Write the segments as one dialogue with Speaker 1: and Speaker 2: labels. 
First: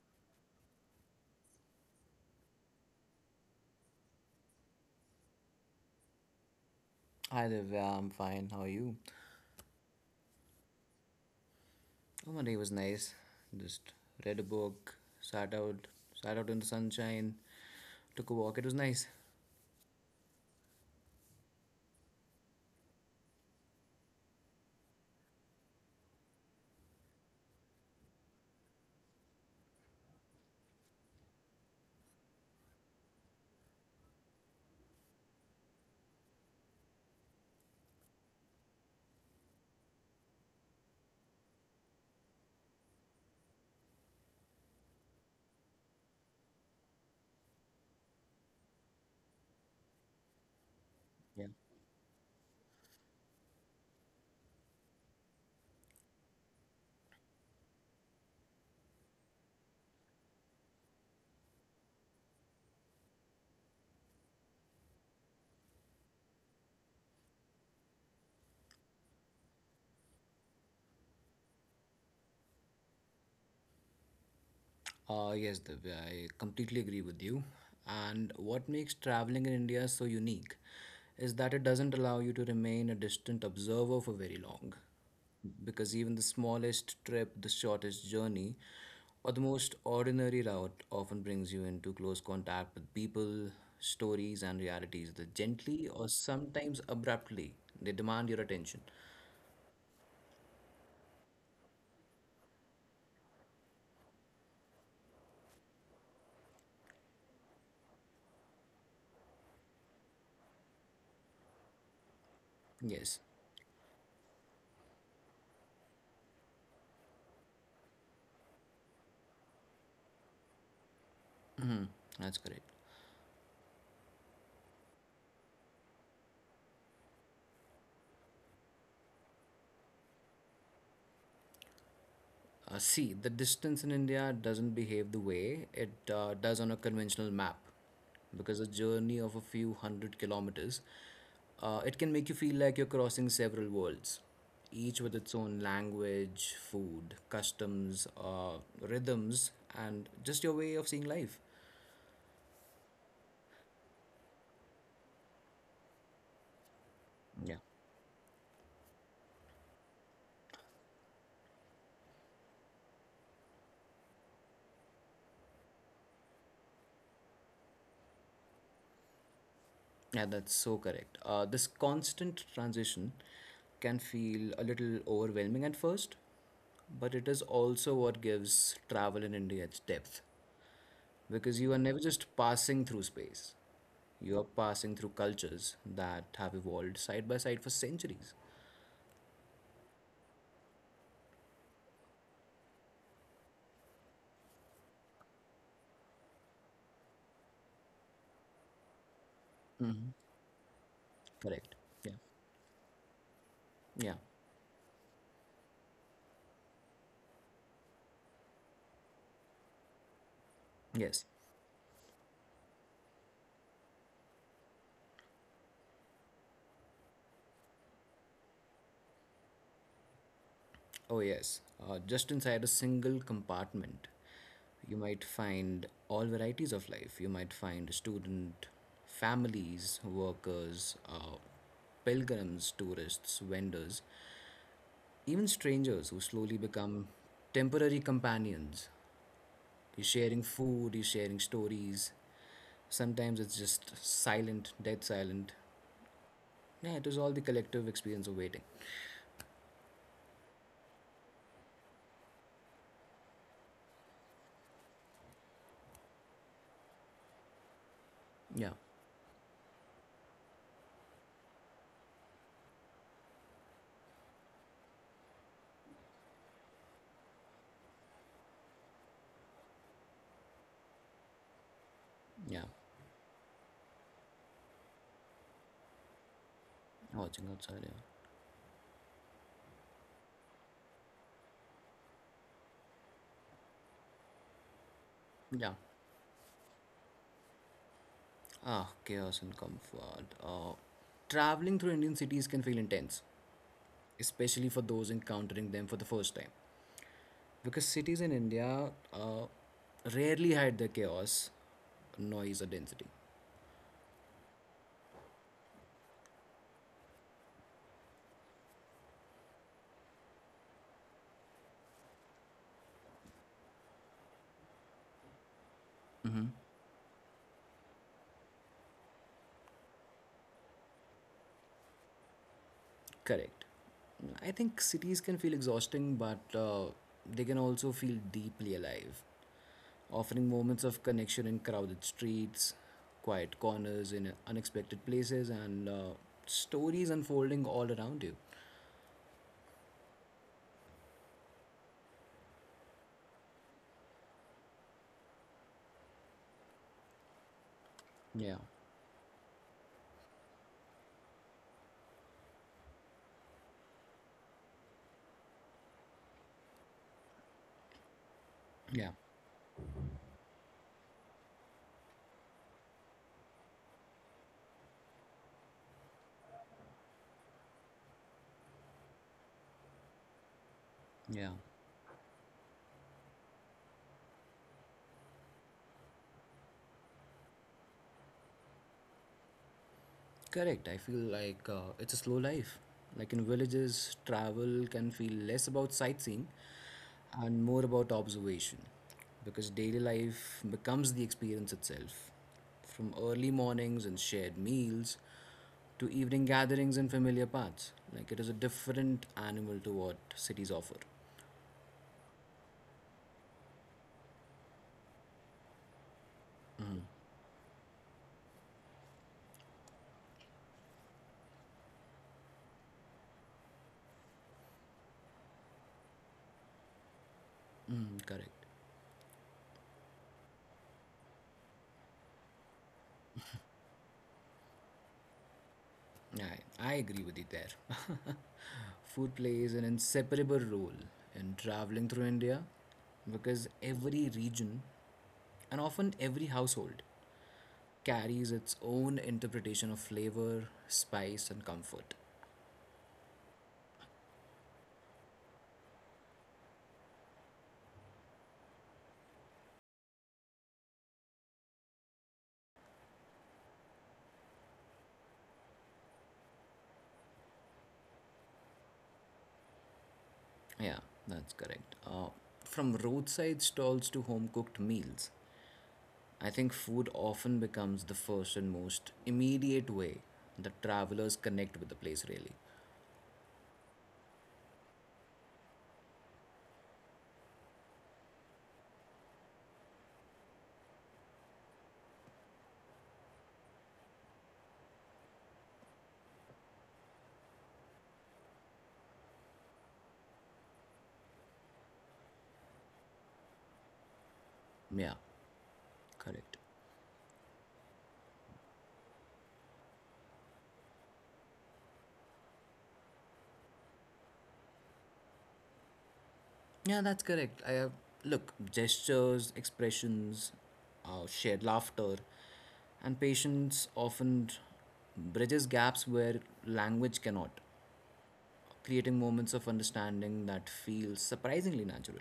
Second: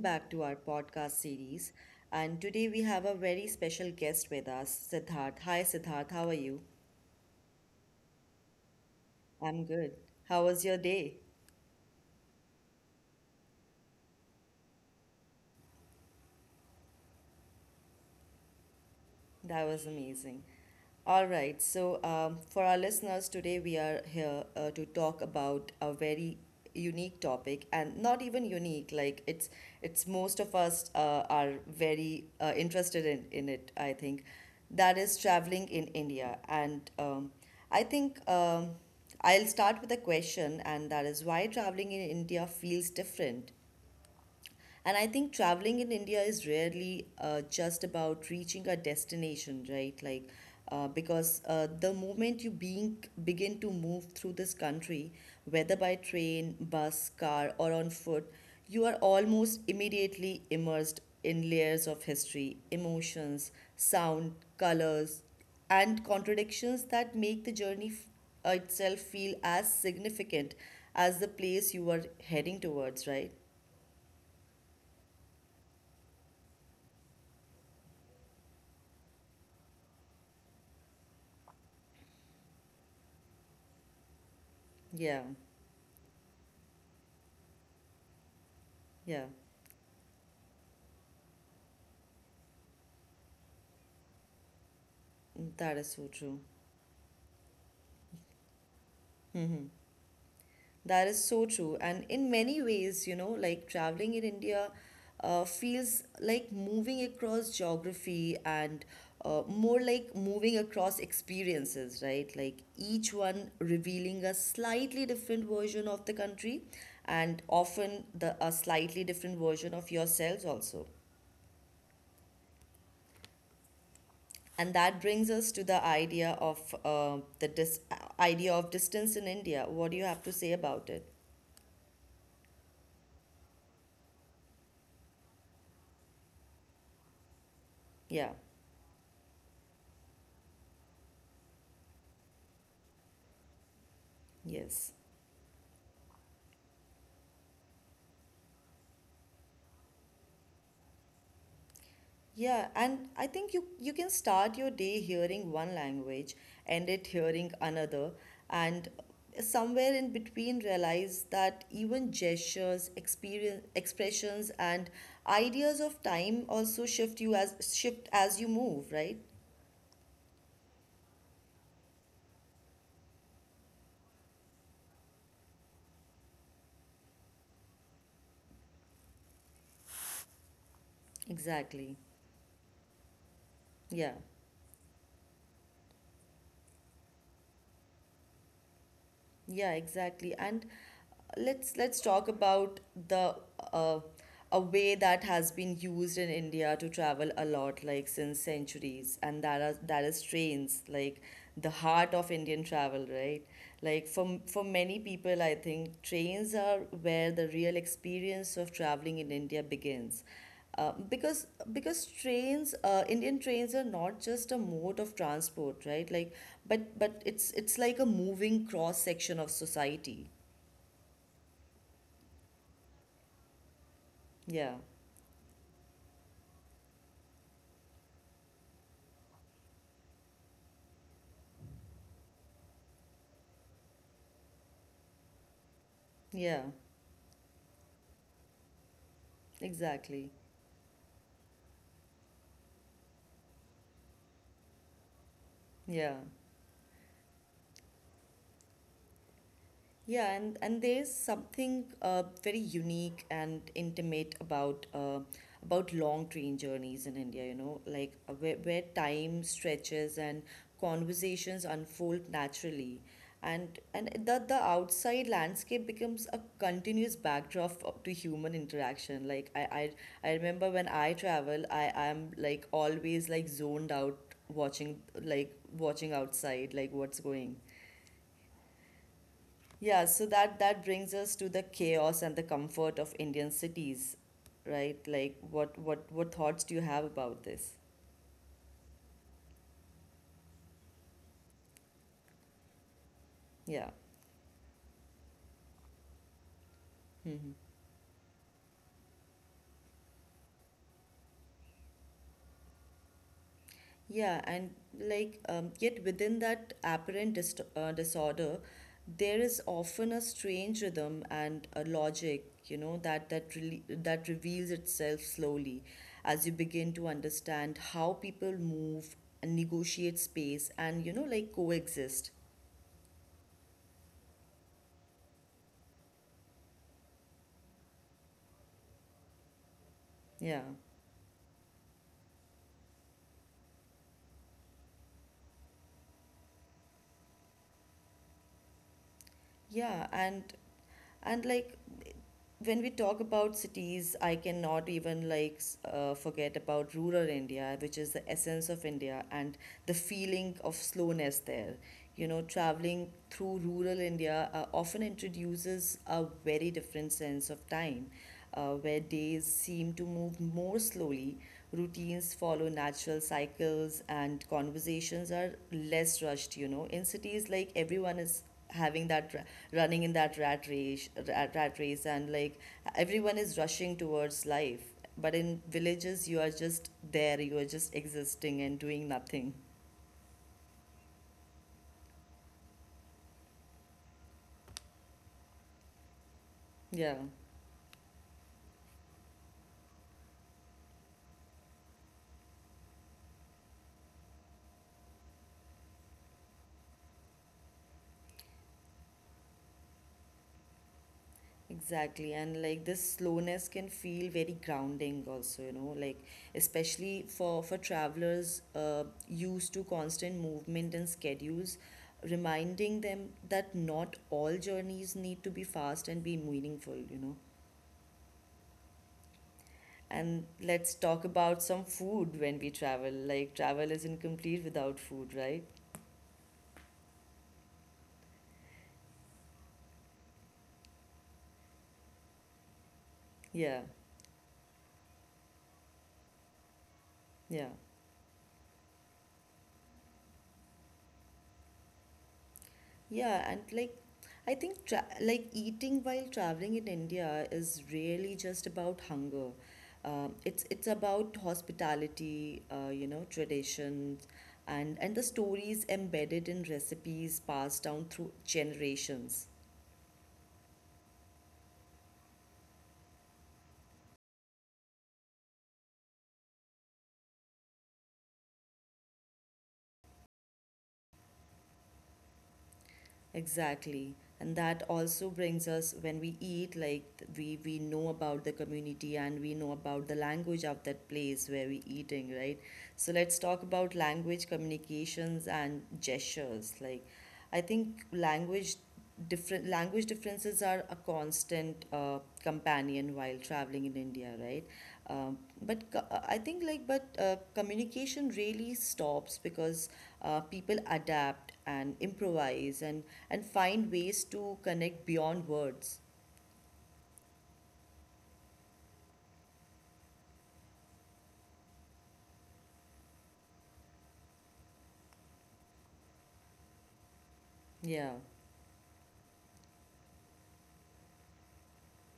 Speaker 1: back to our podcast series. And today we have a very special guest with us, Siddharth. Hi, Siddharth, how are you?
Speaker 2: Hi Divya, I'm fine. How are you?
Speaker 1: I'm good. How was your day?
Speaker 2: Oh, my day was nice. Just read a book, sat out, sat out in the sunshine, took a walk. It was nice.
Speaker 1: That was amazing. All right, so for our listeners today, we are here to talk about a very unique topic, and not even unique. Like it's most of us are very interested in it. I think that is traveling in India, and I think I'll start with a question, and that is why traveling in India feels different. And I think traveling in India is rarely just about reaching a destination, right? Like, because the moment you being begin to move through this country, whether by train, bus, car, or on foot, you are almost immediately immersed in layers of history, emotions, sound, colors, and contradictions that make the journey itself feel as significant as the place you are heading towards, right?
Speaker 2: Yes, Divya, I completely agree with you. And what makes traveling in India so unique is that it doesn't allow you to remain a distant observer for very long.
Speaker 1: Yeah,
Speaker 2: Because even the smallest trip, the shortest journey,
Speaker 1: yeah.
Speaker 2: or the most ordinary route often brings you into close contact with people, stories, and realities that
Speaker 1: That
Speaker 2: gently
Speaker 1: is
Speaker 2: or
Speaker 1: so true.
Speaker 2: sometimes abruptly they demand your attention.
Speaker 1: hmm That is so true. And in many ways, you know, like traveling in India feels like moving across geography and more like moving across experiences, right? Like each
Speaker 2: Yes,
Speaker 1: one revealing a slightly different version of the country and often the a slightly different version of yourselves also.
Speaker 2: mhm, that's correct.
Speaker 1: And that brings us to the idea of idea of distance in India. What do you have to say about it?
Speaker 2: See, the distance in India doesn't behave the way it does on a conventional map,
Speaker 1: Yeah.
Speaker 2: because a journey of a few hundred kilometers, it can make you feel like you're crossing several worlds,
Speaker 1: Yes.
Speaker 2: each with its own language, food, customs, rhythms, and just your way of seeing life.
Speaker 1: Yeah, and I think you can start your day hearing one language, end it hearing
Speaker 2: Yeah,
Speaker 1: another, and somewhere in between realize that even gestures, experience, expressions, and ideas of time also shift as you move, right?
Speaker 2: yeah, that's so correct. This constant transition can feel a little overwhelming at first, but it is also what gives travel in India its depth. Because you are never
Speaker 1: Exactly.
Speaker 2: just passing through space.
Speaker 1: Yeah.
Speaker 2: You are passing through cultures that have evolved side by side for centuries.
Speaker 1: Yeah, exactly. And let's talk about the uh, a way that has been used in India to travel a lot, like since centuries, and that
Speaker 2: Hmm.
Speaker 1: is trains, like the
Speaker 2: Correct. Yeah.
Speaker 1: heart of Indian travel, right? Like
Speaker 2: Yeah.
Speaker 1: for many people, I think trains are where the real experience of traveling in India begins. Uh,
Speaker 2: Yes.
Speaker 1: because because trains, Indian trains, are not just a mode of transport, right? Like, but it's like a moving cross section of society.
Speaker 2: Oh, yes. Just inside a single compartment,
Speaker 1: Yeah.
Speaker 2: you might find all varieties of life. You might find student, families, workers, pilgrims, tourists, vendors, even strangers who slowly
Speaker 1: Yeah.
Speaker 2: become temporary companions. He's
Speaker 1: Exactly.
Speaker 2: sharing food, he's sharing stories. Sometimes it's just silent, dead silent.
Speaker 1: Yeah.
Speaker 2: Yeah, it was all the collective experience of waiting.
Speaker 1: Yeah, and there's something very unique and intimate about long train journeys in India, you know, like uh, where,
Speaker 2: Yeah,
Speaker 1: where time stretches and conversations unfold naturally. And the outside landscape becomes a continuous backdrop to human interaction. Like I remember when I travel, I am
Speaker 2: yeah.
Speaker 1: like always like zoned out watching, like watching outside, like what's
Speaker 2: Watching
Speaker 1: going.
Speaker 2: outside, yeah.
Speaker 1: Yeah, so that that brings us to the chaos and the comfort of Indian cities, right? Like
Speaker 2: Yeah.
Speaker 1: what thoughts do you have about this?
Speaker 2: Ah, chaos and comfort. Oh. Traveling through Indian cities can feel intense,
Speaker 1: Yeah.
Speaker 2: especially for those encountering them for the first time.
Speaker 1: hmm
Speaker 2: Because cities in India rarely hide their chaos, noise, or density.
Speaker 1: Yeah, and yet within that apparent dist disorder, there is often a strange rhythm and a logic, you know, that reveals itself slowly as you begin to understand how people move and negotiate space, and, you know, like coexist.
Speaker 2: Correct. I think cities can feel exhausting, but they can also feel deeply alive, offering
Speaker 1: Yeah.
Speaker 2: moments of connection in crowded streets, quiet corners in unexpected places, and stories unfolding all around you.
Speaker 1: Yeah, and and like when we talk about cities, I cannot even forget about rural India, which is the
Speaker 2: Yeah,
Speaker 1: essence of India, and the feeling of slowness there. You know, traveling through rural India often introduces a very different sense of time, where
Speaker 2: yeah,
Speaker 1: days seem to move more slowly, routines follow natural cycles, and conversations are less rushed. You know, in cities, like, everyone is having that running in that rat race,
Speaker 2: yeah.
Speaker 1: rat, rat race, and, like, everyone is rushing towards life. But in villages, you are just there, you are just existing and doing nothing.
Speaker 2: Correct. I feel like it's a slow life. Like in villages, travel can feel less about sightseeing
Speaker 1: Yeah,
Speaker 2: and more about observation, because daily life becomes the experience itself. From early mornings and shared meals to evening gatherings and familiar paths. Like it is a different animal to what cities offer.
Speaker 1: exactly. And like this slowness can feel very grounding also, you know, like especially for travelers used to constant movement and schedules, reminding them that not all journeys need to be fast and be meaningful, you know.
Speaker 2: Mm, correct.
Speaker 1: And let's talk about some food when we travel. Like, travel is incomplete without food, right?
Speaker 2: I, I agree with you there. Food plays an inseparable role in traveling through India, because
Speaker 1: Yeah,
Speaker 2: every region and often every household
Speaker 1: yeah.
Speaker 2: carries its own interpretation of flavor, spice, and comfort.
Speaker 1: Yeah, and like I think tra like eating while traveling in India is really just about hunger. It's about hospitality, you know, traditions, and the stories embedded in recipes passed down through generations.
Speaker 2: Yeah, that's correct. From roadside stalls to home cooked meals, I think food often becomes the first and most immediate way that travelers connect with the place, really.
Speaker 1: Exactly. And that also brings us, when we eat, like we know about the community and we know about the language of that place where we eating, right? So let's talk about language, communications, and gestures. Like, I think language different language differences are a constant companion while traveling in India, right?
Speaker 2: Yeah,
Speaker 1: I think,
Speaker 2: correct.
Speaker 1: like, but communication really stops because people adapt and improvise and find ways to connect beyond words.
Speaker 2: Yeah, that's correct. Look, gestures, expressions, shared laughter, and patience often bridges gaps where language cannot,
Speaker 1: Yeah.
Speaker 2: creating moments of understanding that feel surprisingly natural.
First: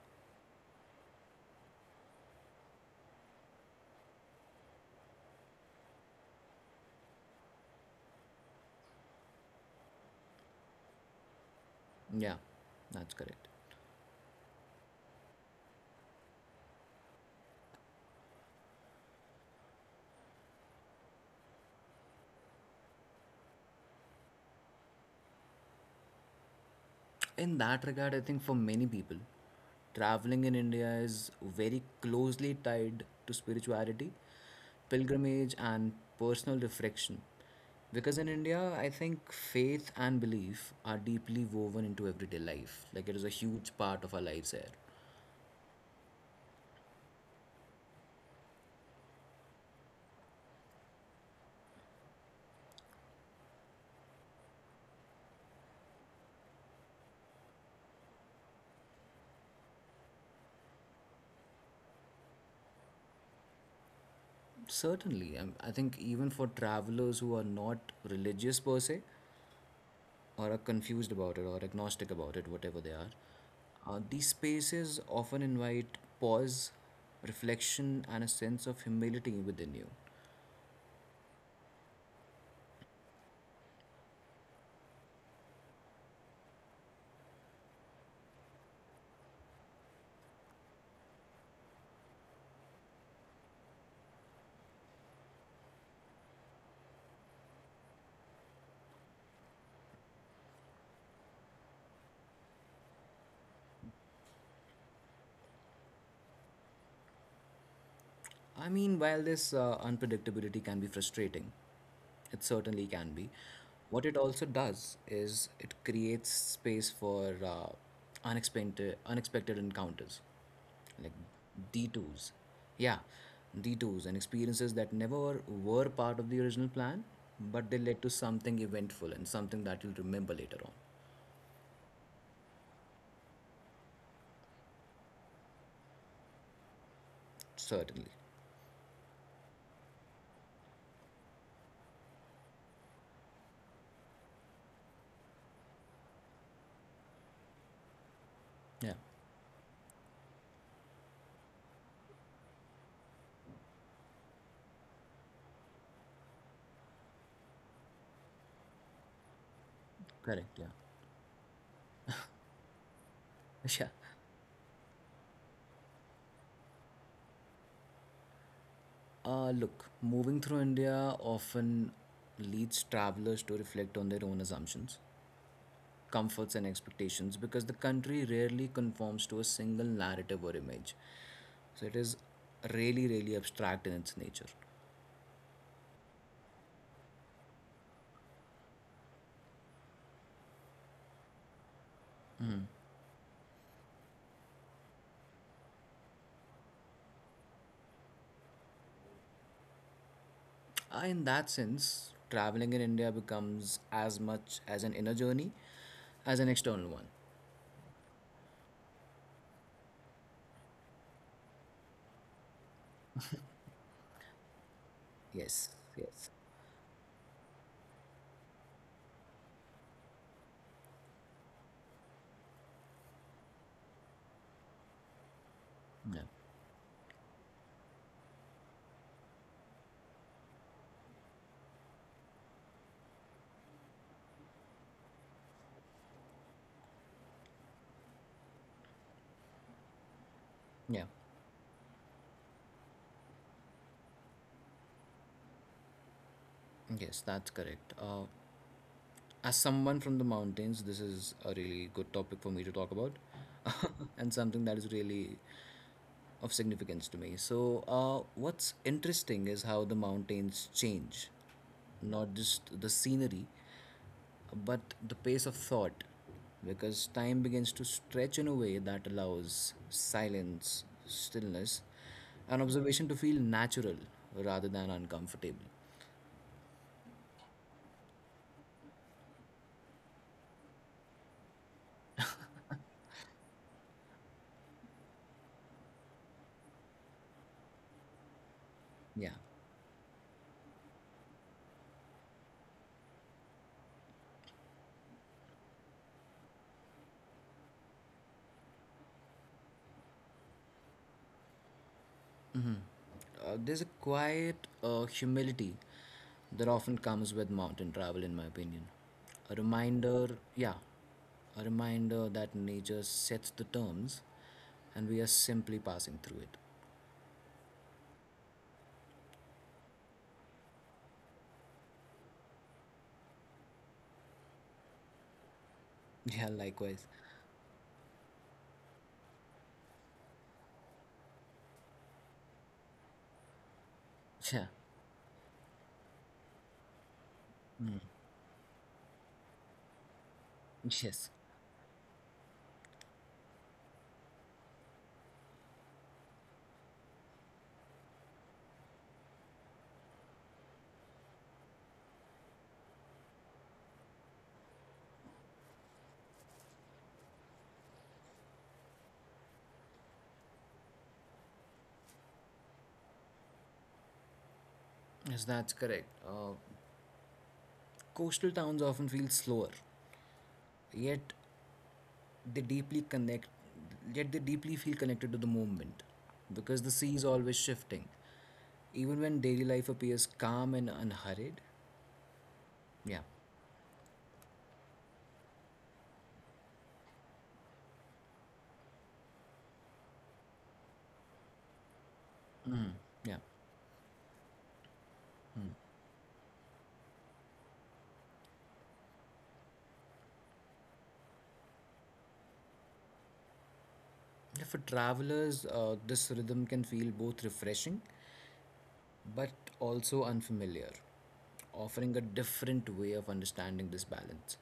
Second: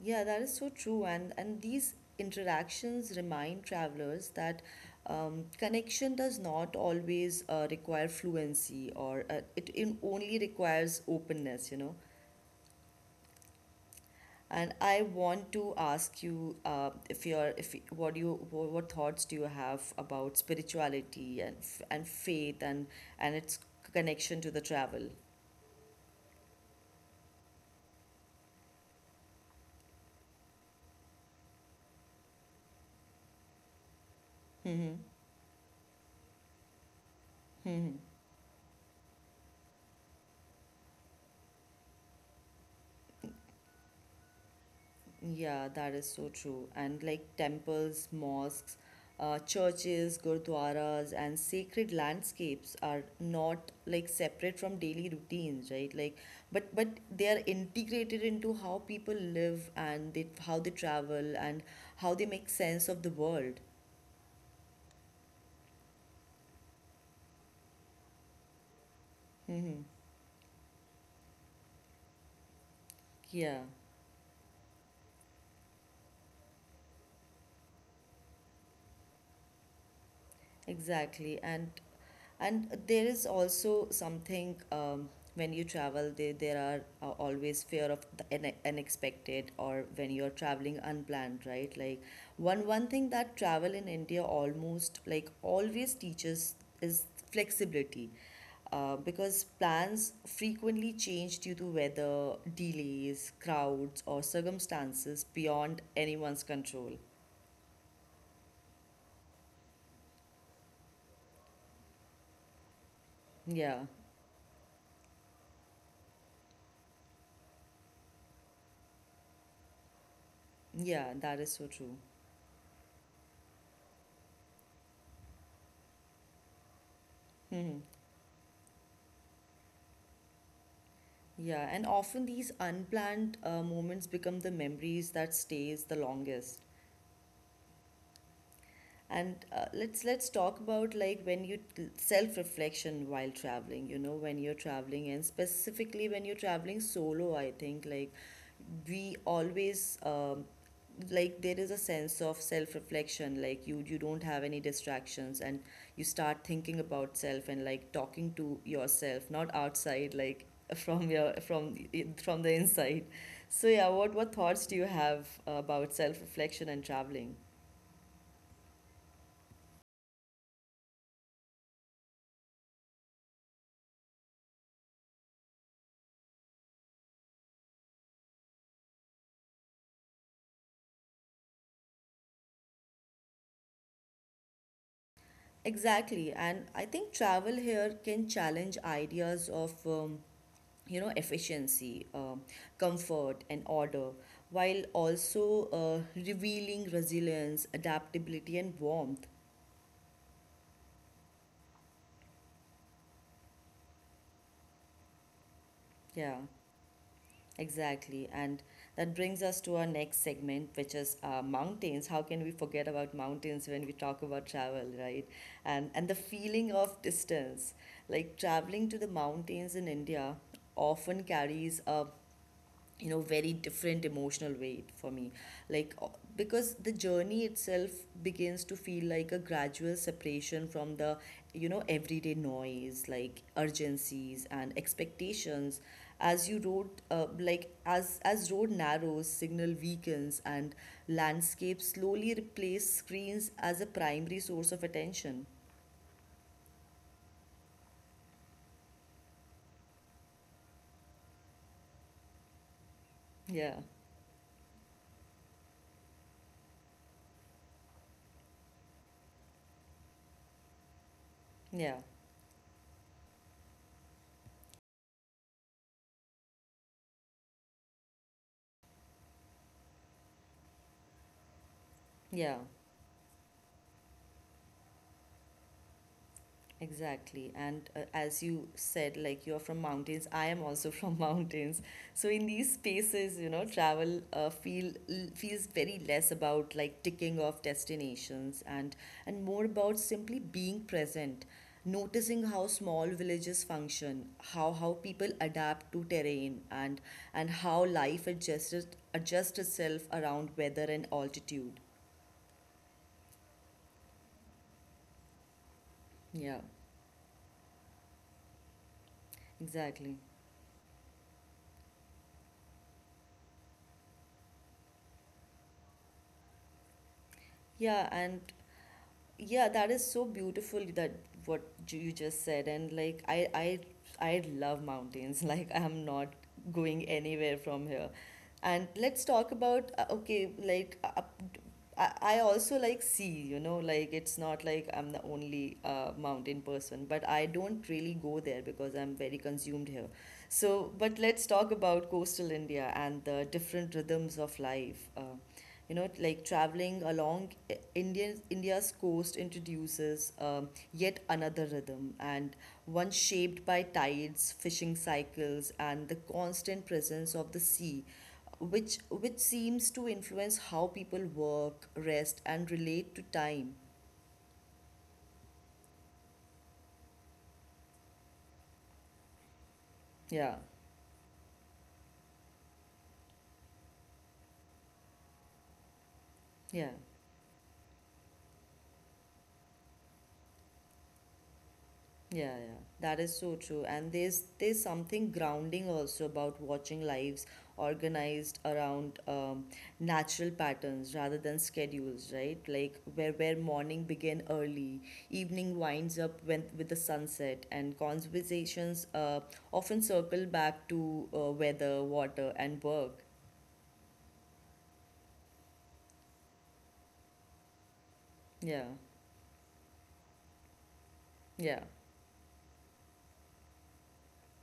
Speaker 1: Yeah, that is so true. And these interactions remind travelers that connection does not always require fluency, or it only requires openness, you know.
Speaker 2: Yeah, that's correct.
Speaker 1: And I want to ask you if you're if y- what do you wha- what thoughts do you have about spirituality and faith and its connection to the travel?
Speaker 2: In that regard, I think for many people, traveling in India is very closely tied to spirituality, pilgrimage, and personal reflection.
Speaker 1: Hmm.
Speaker 2: Because in India, I think faith and belief are deeply woven into everyday life. Like it is a huge part of our lives here.
Speaker 1: Yeah, that is so true. And like temples, mosques, churches, gurdwaras, and sacred landscapes are not, like, separate from daily routines, right? Like, but they are integrated into how people live, and how they travel, and how they make sense of the world.
Speaker 2: Certainly. I think even for travelers who are not religious per se,
Speaker 1: Mm-hmm.
Speaker 2: or are confused about it or agnostic about it, whatever they are,
Speaker 1: Yeah,
Speaker 2: these spaces often invite pause, reflection, and a sense of humility within you.
Speaker 1: exactly. And there is also something, when you travel, there are, always fear of the unexpected, or when you're traveling unplanned, right? Like one thing that travel in India almost like always teaches is flexibility, because plans frequently change due to weather, delays, crowds, or circumstances beyond anyone's control.
Speaker 2: I mean, while this unpredictability can be frustrating, it certainly can be.
Speaker 1: Yeah,
Speaker 2: What it also does is it creates space for unexpected encounters,
Speaker 1: yeah,
Speaker 2: like
Speaker 1: that is so true.
Speaker 2: detours. Yeah, detours and experiences that never were part of the original plan, but
Speaker 1: Mm-hmm.
Speaker 2: they led to something eventful and something that you'll remember later on.
Speaker 1: Yeah, and often these unplanned moments become the memories that stays the longest.
Speaker 2: Certainly.
Speaker 1: And let's talk about, like, when you, self reflection while traveling, you know, when you're traveling and specifically when you're traveling solo, I think, like,
Speaker 2: Yeah.
Speaker 1: we always, there is a sense of self reflection, like you don't have any distractions, and you start thinking about self and, like, talking to yourself, not outside, like
Speaker 2: Correct. Yeah.
Speaker 1: from your from the inside. So yeah,
Speaker 2: Yeah.
Speaker 1: what thoughts do you have about self reflection and traveling?
Speaker 2: Look, moving through India often leads travelers to reflect on their own assumptions, comforts, and expectations, because the country rarely conforms to a single narrative or image. So it is really, really abstract in its nature.
Speaker 1: Exactly, and I think travel here can challenge ideas of, you know, efficiency, comfort, and order, while also revealing resilience, adaptability, and warmth.
Speaker 2: In that sense, traveling in India becomes as much as an inner journey
Speaker 1: Yeah,
Speaker 2: as an external one.
Speaker 1: exactly, and that brings us to our next segment, which is, mountains. How can we forget about mountains when we talk about travel, right?
Speaker 2: Yes,
Speaker 1: And the
Speaker 2: yes.
Speaker 1: feeling of distance, like traveling to the mountains in India often carries a, you know, very different emotional weight for me, like,
Speaker 2: Yeah,
Speaker 1: because the journey itself begins to feel like a gradual separation from the, you know, everyday noise, like urgencies and expectations, as you wrote, like as road narrows, signal weakens, and
Speaker 2: yeah.
Speaker 1: landscapes slowly replace screens as a primary source of attention.
Speaker 2: Yes, that's correct. As someone from the mountains, this is a really good topic for me to talk about
Speaker 1: Yeah,
Speaker 2: and something that is really of significance to me. So, what's interesting is how the mountains change,
Speaker 1: yeah,
Speaker 2: not just the scenery, but the pace of thought, because time begins to stretch in a way that allows silence, stillness,
Speaker 1: yeah.
Speaker 2: and observation to feel natural rather than uncomfortable.
Speaker 1: Exactly. And, as you said, like you're from mountains, I am also from mountains. So in these spaces, you know, travel feels very less about, like, ticking off destinations, and
Speaker 2: Yeah.
Speaker 1: more about simply being present, noticing how small villages function, how people adapt to terrain, and how life adjusts itself around weather and altitude.
Speaker 2: There's a quiet humility
Speaker 1: Yeah,
Speaker 2: that often comes with mountain travel, in my opinion. A
Speaker 1: exactly.
Speaker 2: reminder, yeah, a reminder that nature sets the terms and we are simply passing through it.
Speaker 1: Yeah, and Yeah, that is so beautiful that you just said, and like I love mountains. Like I'm not
Speaker 2: Yeah,
Speaker 1: going
Speaker 2: likewise.
Speaker 1: anywhere from here. And let's talk about, I I also like sea, you know, like it's not
Speaker 2: Yeah,
Speaker 1: like I'm the only mountain person, but I don't really go there because I'm very consumed here. So, but
Speaker 2: yes.
Speaker 1: let's talk about coastal India and the different rhythms of life. You know, like traveling along indian India's coast introduces, yet another rhythm, and one shaped by tides, fishing cycles, and the constant presence of the sea, which seems to influence how people work, rest, and relate to time.
Speaker 2: Yes, that's correct. Coastal towns often feel slower,
Speaker 1: Yeah,
Speaker 2: yet they deeply connect yet they deeply feel connected to the moment,
Speaker 1: yeah.
Speaker 2: because the sea is always shifting even when daily life appears calm and unhurried.
Speaker 1: Yeah, yeah, that
Speaker 2: Yeah.
Speaker 1: is so true. And there's something grounding also about watching lives organized around, natural patterns rather than schedules, right?
Speaker 2: Mm.
Speaker 1: Like where
Speaker 2: Yeah.
Speaker 1: where morning begin early, evening winds up when, with the sunset, and conversations often circle back to weather, water, and work.
Speaker 2: Yeah, for travelers this rhythm can feel both refreshing
Speaker 1: Yeah,
Speaker 2: but also unfamiliar,
Speaker 1: yeah.
Speaker 2: offering a different way of understanding this balance.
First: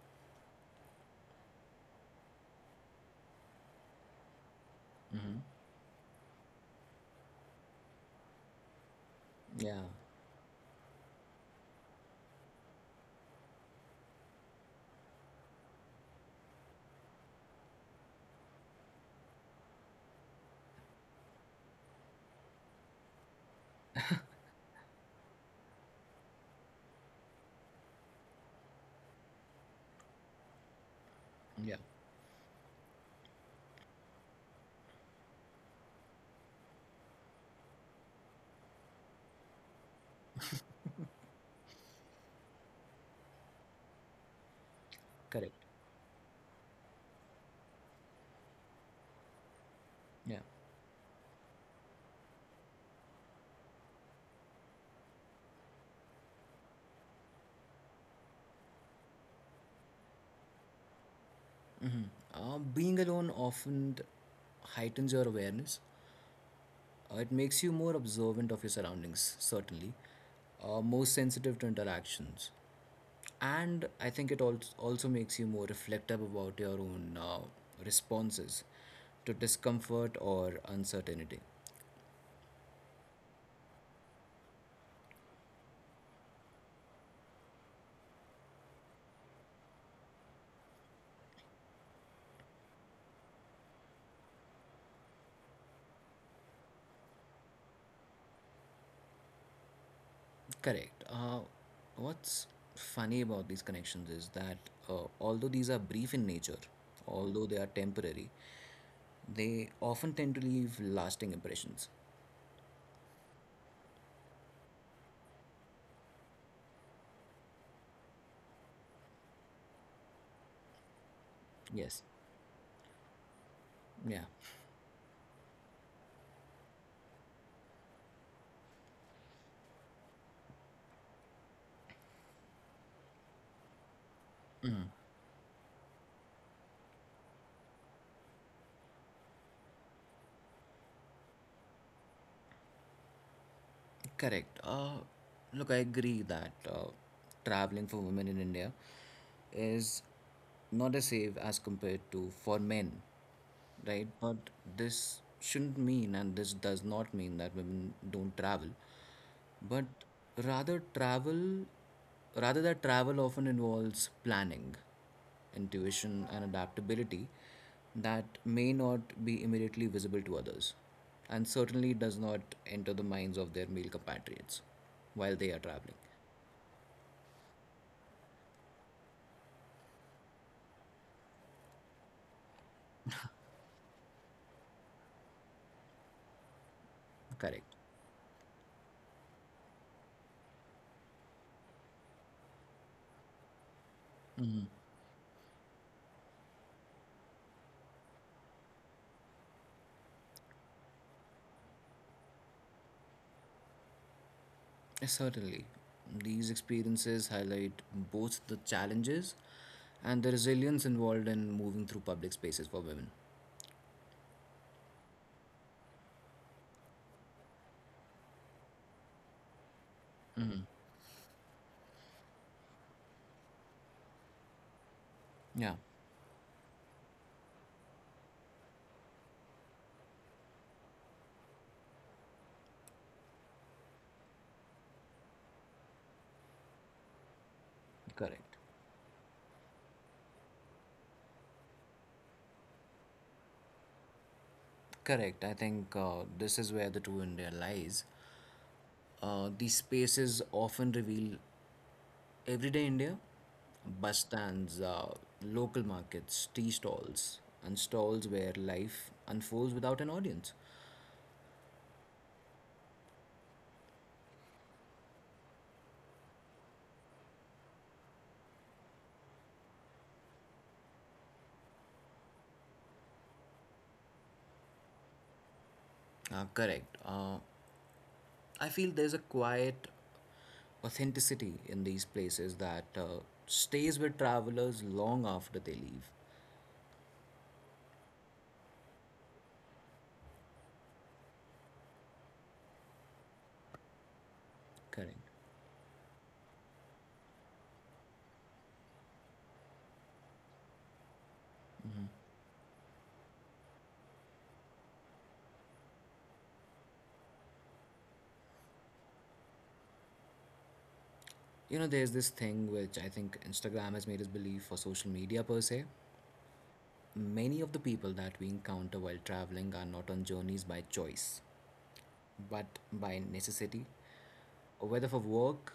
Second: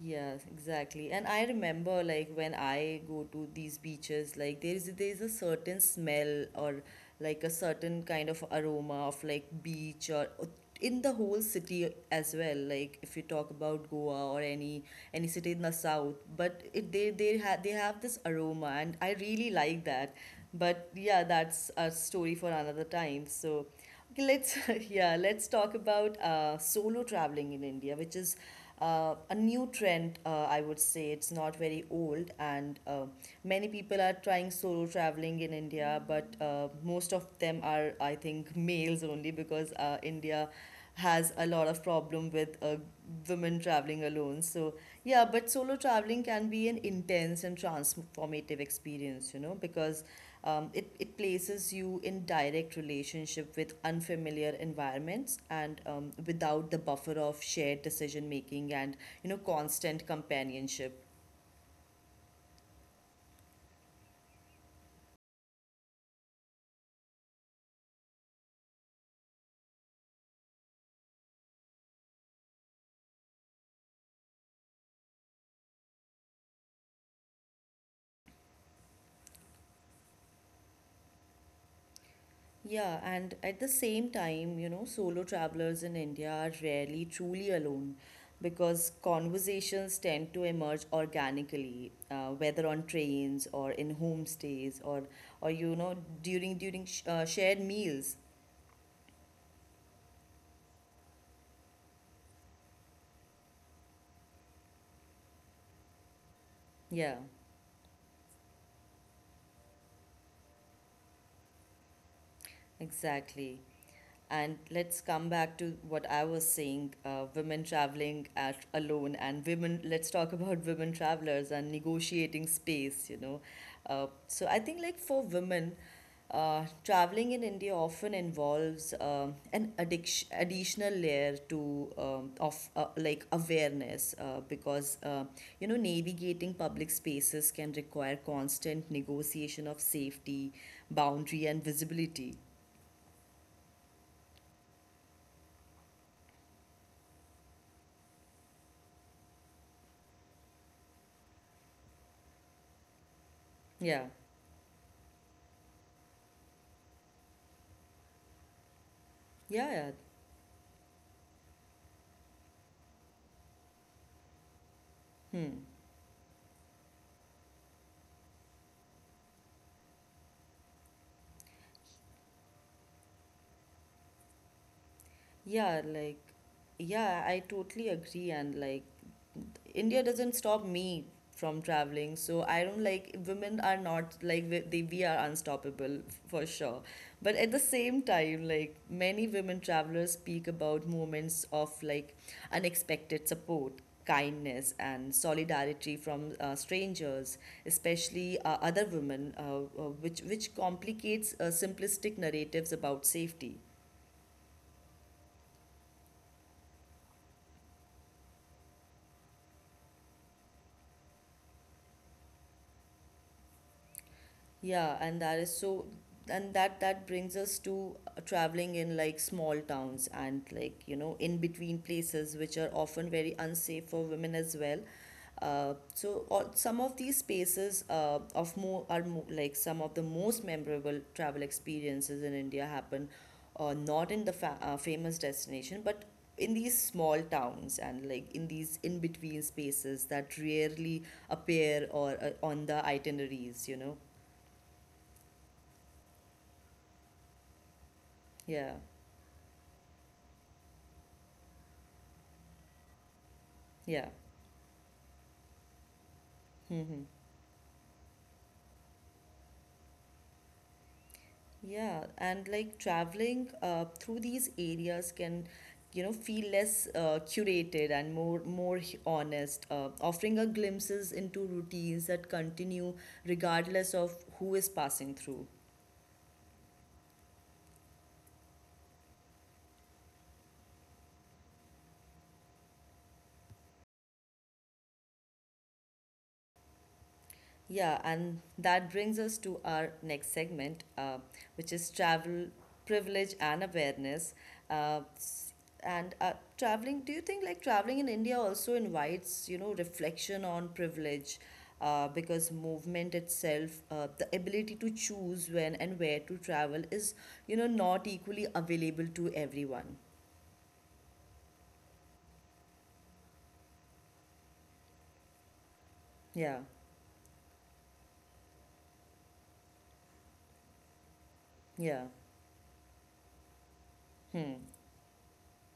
Speaker 1: Yes, exactly. And I remember, like when I go to these beaches, like there is a certain smell, or like a certain kind of aroma of like
Speaker 2: Yeah.
Speaker 1: beach, or in the whole city as well. Like if you talk about Goa, or any city in the south, but it they have, they have this aroma, and I really like that. But yeah, that's a story for another time. Okay, let's yeah, let's talk about solo traveling in India, which is a new trend. I would say it's not
Speaker 2: Yeah.
Speaker 1: very old, and many people are trying solo traveling in India, but most of them are, I think, males only because India has a lot of problem with women traveling alone. So yeah, but
Speaker 2: Correct.
Speaker 1: solo traveling can be an intense and transformative experience, you know, because
Speaker 2: Yeah.
Speaker 1: it places you in direct relationship with unfamiliar environments and without the buffer of shared decision making and you know constant companionship.
Speaker 2: Being alone often heightens your awareness. It makes you more observant of your surroundings, certainly, more sensitive to interactions. And I think it also makes you more reflective about your own responses to discomfort or uncertainty.
Speaker 1: Yeah, and at the same time, you know, solo travelers in India are rarely truly alone because conversations tend to emerge organically, whether on trains or in homestays or you know, during shared meals.
Speaker 2: Correct. What's funny about these connections is that although these are brief in nature,
Speaker 1: Yeah,
Speaker 2: although they are temporary, they often tend to leave lasting impressions.
Speaker 1: exactly. And let's come back to what I was saying alone, and women, let's talk about women travelers and
Speaker 2: Yes.
Speaker 1: negotiating space, you know.
Speaker 2: Yeah.
Speaker 1: So I think, like, for women, traveling in India often involves additional layer to of like awareness because you know navigating public spaces can require constant negotiation of safety, boundary, and visibility.
Speaker 2: Correct. Look, I agree that traveling for women in India is not as safe as compared to for men,
Speaker 1: Yeah,
Speaker 2: right? But this shouldn't mean, and this does not mean that women don't travel,
Speaker 1: yeah, yeah.
Speaker 2: but rather travel rather that travel often involves planning,
Speaker 1: Hmm.
Speaker 2: intuition and adaptability that may not be immediately visible to others, and certainly does not enter the minds of their male compatriots while they are
Speaker 1: Yeah,
Speaker 2: traveling.
Speaker 1: like, yeah, I totally agree. And like, India doesn't stop me from traveling. So I don't like, women are not like, we are unstoppable for sure. But at the
Speaker 2: Correct.
Speaker 1: same time, like, many women travelers speak about moments of like unexpected support, kindness, and solidarity from strangers, especially other women, which complicates simplistic narratives about safety.
Speaker 2: Certainly, these experiences highlight both the challenges and the resilience involved in moving through public spaces for women.
Speaker 1: Yeah, and that is so, and that brings us to traveling in like small towns and
Speaker 2: Hmm.
Speaker 1: like you know in between places which are often very unsafe for women as well.
Speaker 2: Yeah.
Speaker 1: So or Some of these spaces of more are more, like some of the most memorable travel experiences in India happen, not in the fa famous destination, but in these small towns and like in
Speaker 2: Correct.
Speaker 1: these in between spaces that rarely appear or on the itineraries, you know.
Speaker 2: Correct. I think this is where the true India lies.
Speaker 1: Yeah.
Speaker 2: These spaces often reveal everyday India,
Speaker 1: Yeah.
Speaker 2: bus stands, local markets, tea
Speaker 1: Hmm.
Speaker 2: stalls, and stalls where life unfolds without an audience.
Speaker 1: Yeah. And like traveling through these areas can, you know, feel less curated and more honest, offering a glimpses into routines that continue regardless of who is passing through.
Speaker 2: Correct. I feel there's a quiet authenticity in these places that stays with travelers long after they leave.
Speaker 1: Yeah, and that brings us to our next segment, which is travel privilege and awareness. Uh,
Speaker 2: Correct.
Speaker 1: s- and traveling, do you think like traveling in India also invites, you know, reflection on privilege? Because movement itself, the ability to choose when and where to travel is, you know, not equally available to everyone.
Speaker 2: You know, there's this thing which I think Instagram has made us believe for social media per se.
Speaker 1: Yeah,
Speaker 2: Many of the people that we encounter while traveling are not on journeys by choice,
Speaker 1: yeah,
Speaker 2: but by necessity,
Speaker 1: hmm,
Speaker 2: whether for work,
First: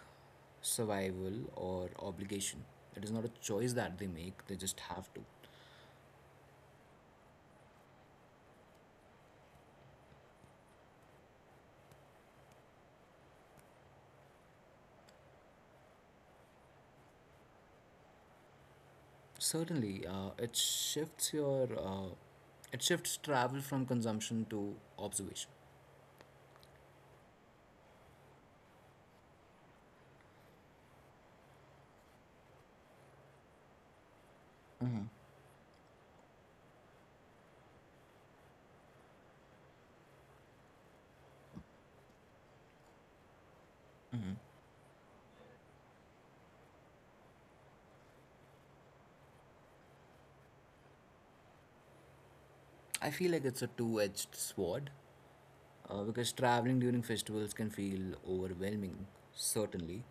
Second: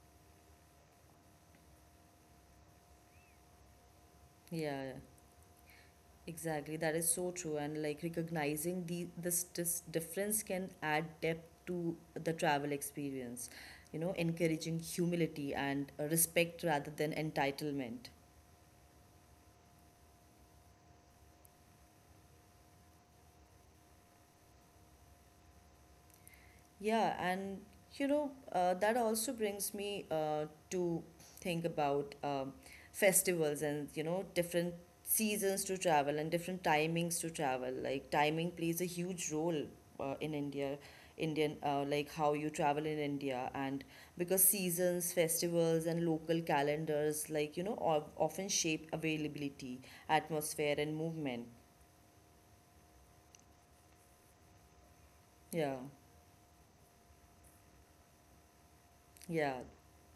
Speaker 2: survival, or obligation. It is not a choice that they make, they just
Speaker 1: yeah, yeah.
Speaker 2: have to.
Speaker 1: Exactly, that is so true. And like recognizing this difference can add depth to the travel experience, you know, encouraging humility and respect rather than entitlement.
Speaker 2: Certainly, it shifts travel from consumption to observation.
Speaker 1: Yeah, and you know, that also brings me to think about festivals and you know, different seasons to travel and different timings to travel. Like, timing plays a huge role in India, like how you travel in India. And because seasons, festivals, and local calendars, like, you know, often shape availability, atmosphere, and movement.
Speaker 2: I feel like it's a two-edged sword,
Speaker 1: Yeah,
Speaker 2: because traveling during festivals can feel overwhelming,
Speaker 1: yeah,
Speaker 2: certainly,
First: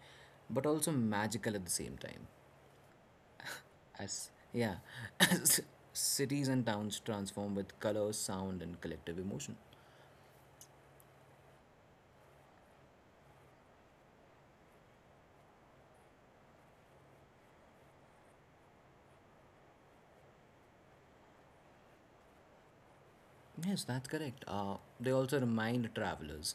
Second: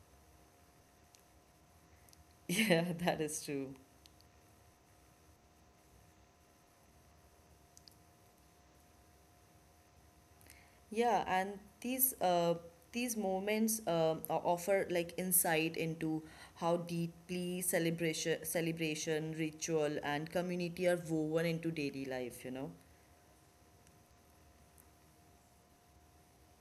Speaker 2: but also magical at the same time.
Speaker 1: yeah, that is true.
Speaker 2: As yeah, as cities and towns transform with color, sound, and collective emotion.
Speaker 1: Yeah, and these moments offer like insight into how deeply celebration, ritual, and community are woven into daily life, you know?
Speaker 2: Yes, that's correct. They also remind travelers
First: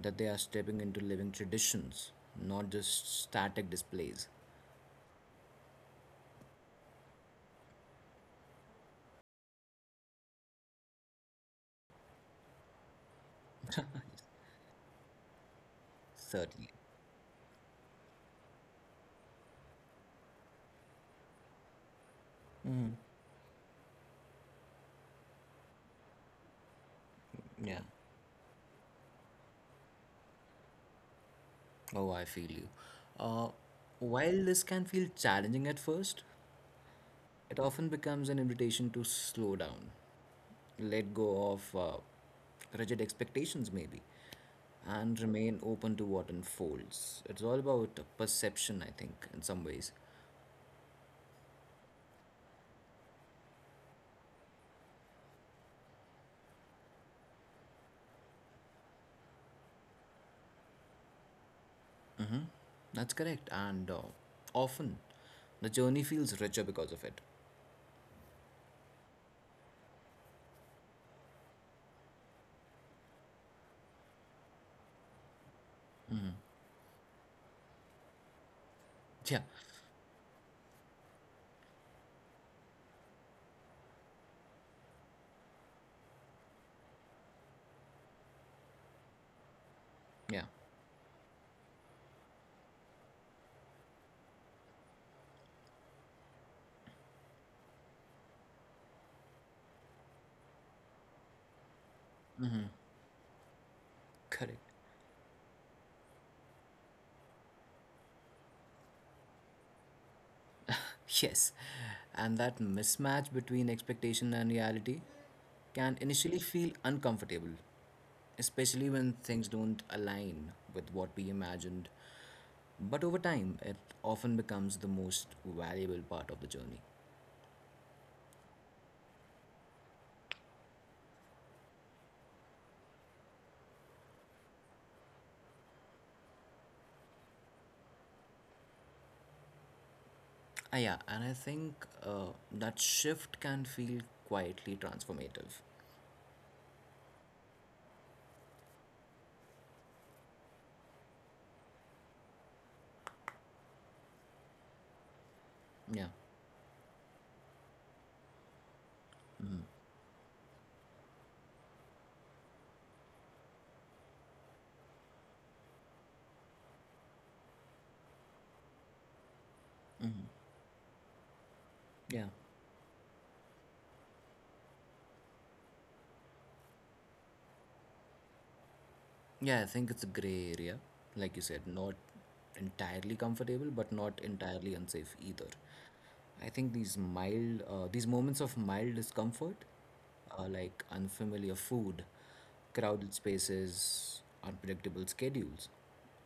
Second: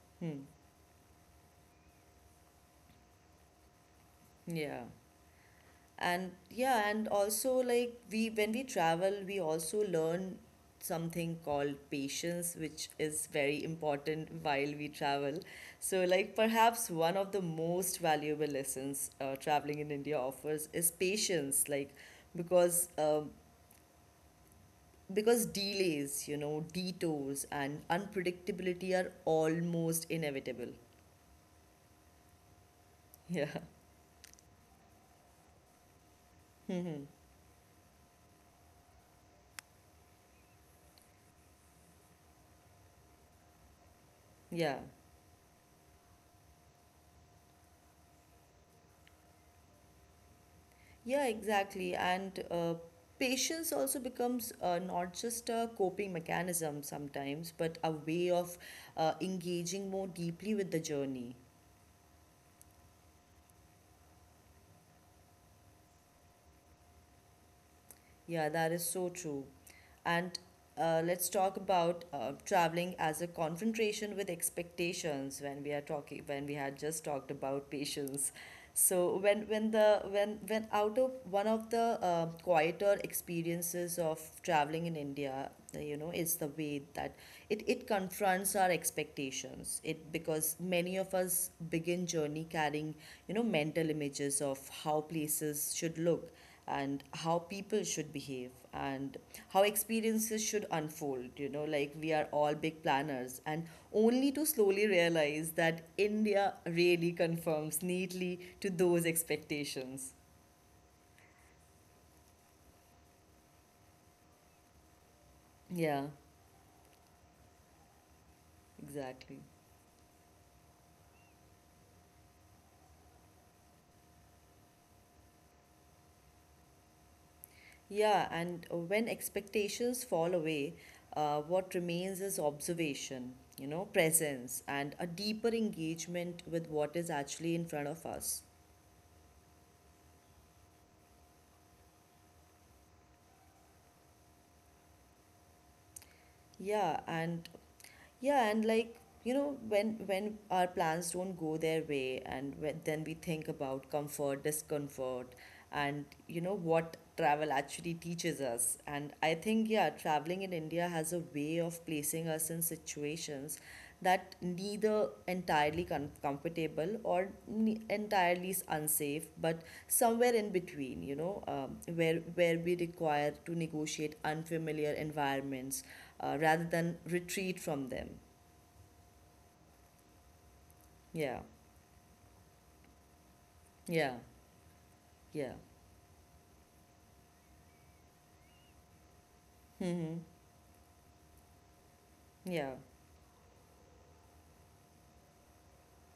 Speaker 2: that they are
Speaker 1: Hmm.
Speaker 2: stepping into living traditions, not just static displays.
Speaker 1: Yeah. And yeah, and also like we when we travel, we also learn something called patience, which is very important while we travel. So like
Speaker 2: Certainly.
Speaker 1: perhaps one of the most valuable lessons traveling in India offers is patience, like because um, because delays, you know, detours and
Speaker 2: Yeah.
Speaker 1: unpredictability are almost inevitable.
Speaker 2: Oh, I feel you.
Speaker 1: Yeah.
Speaker 2: Uh, while this can feel challenging at first,
Speaker 1: Hmm.
Speaker 2: it often becomes an invitation to slow down, let go of rigid expectations, maybe,
Speaker 1: Yeah.
Speaker 2: and remain open to what unfolds. It's all about perception, I think, in some ways.
Speaker 1: Yeah, exactly. And patience also becomes not just a coping mechanism sometimes, but a way of engaging more deeply with the journey.
Speaker 2: That's correct. And often the journey feels richer because of it.
Speaker 1: Yeah, that is so true. And let's talk about traveling as a confrontation with expectations when we are talking when we had just talked about patience. So
Speaker 2: Yeah,
Speaker 1: when the when out of One of the quieter experiences of traveling in India, you know, is the way that it confronts our expectations. It
Speaker 2: yeah,
Speaker 1: because many of us begin journey carrying you know mental images of how places should look and how people should behave and how experiences should unfold you know like we are all big planners and only to
Speaker 2: correct.
Speaker 1: slowly realize that India really conforms neatly to those expectations.
Speaker 2: Yes, and that mismatch between expectation and reality can
Speaker 1: Yeah,
Speaker 2: initially feel uncomfortable, especially when
Speaker 1: exactly.
Speaker 2: things don't align with what we imagined. But over time, it often becomes the most valuable part of the journey.
Speaker 1: Yeah, and when expectations fall away, what remains is observation, you know, presence and a deeper engagement with what is actually in front of us.
Speaker 2: Ah, yeah, and I think that shift can feel quietly transformative.
Speaker 1: Yeah, and yeah, and like, you know, when our plans don't go their way, and when, then we think about comfort, discomfort,
Speaker 2: Yeah.
Speaker 1: and you know what travel actually teaches us. And I
Speaker 2: Hmm.
Speaker 1: think, yeah, traveling in India has a way of placing us in situations that neither entirely comfortable or ne- entirely is unsafe, but somewhere in between, you know,
Speaker 2: Yeah.
Speaker 1: where we require to negotiate unfamiliar environments rather than retreat from them.
Speaker 2: Yeah, I think it's a gray area. Like you
Speaker 1: Yeah,
Speaker 2: said, not entirely comfortable, but not
Speaker 1: yeah,
Speaker 2: entirely unsafe either.
Speaker 1: yeah.
Speaker 2: I think these moments of mild discomfort,
Speaker 1: Mm-hmm.
Speaker 2: like unfamiliar food,
Speaker 1: Yeah,
Speaker 2: crowded spaces, unpredictable schedules,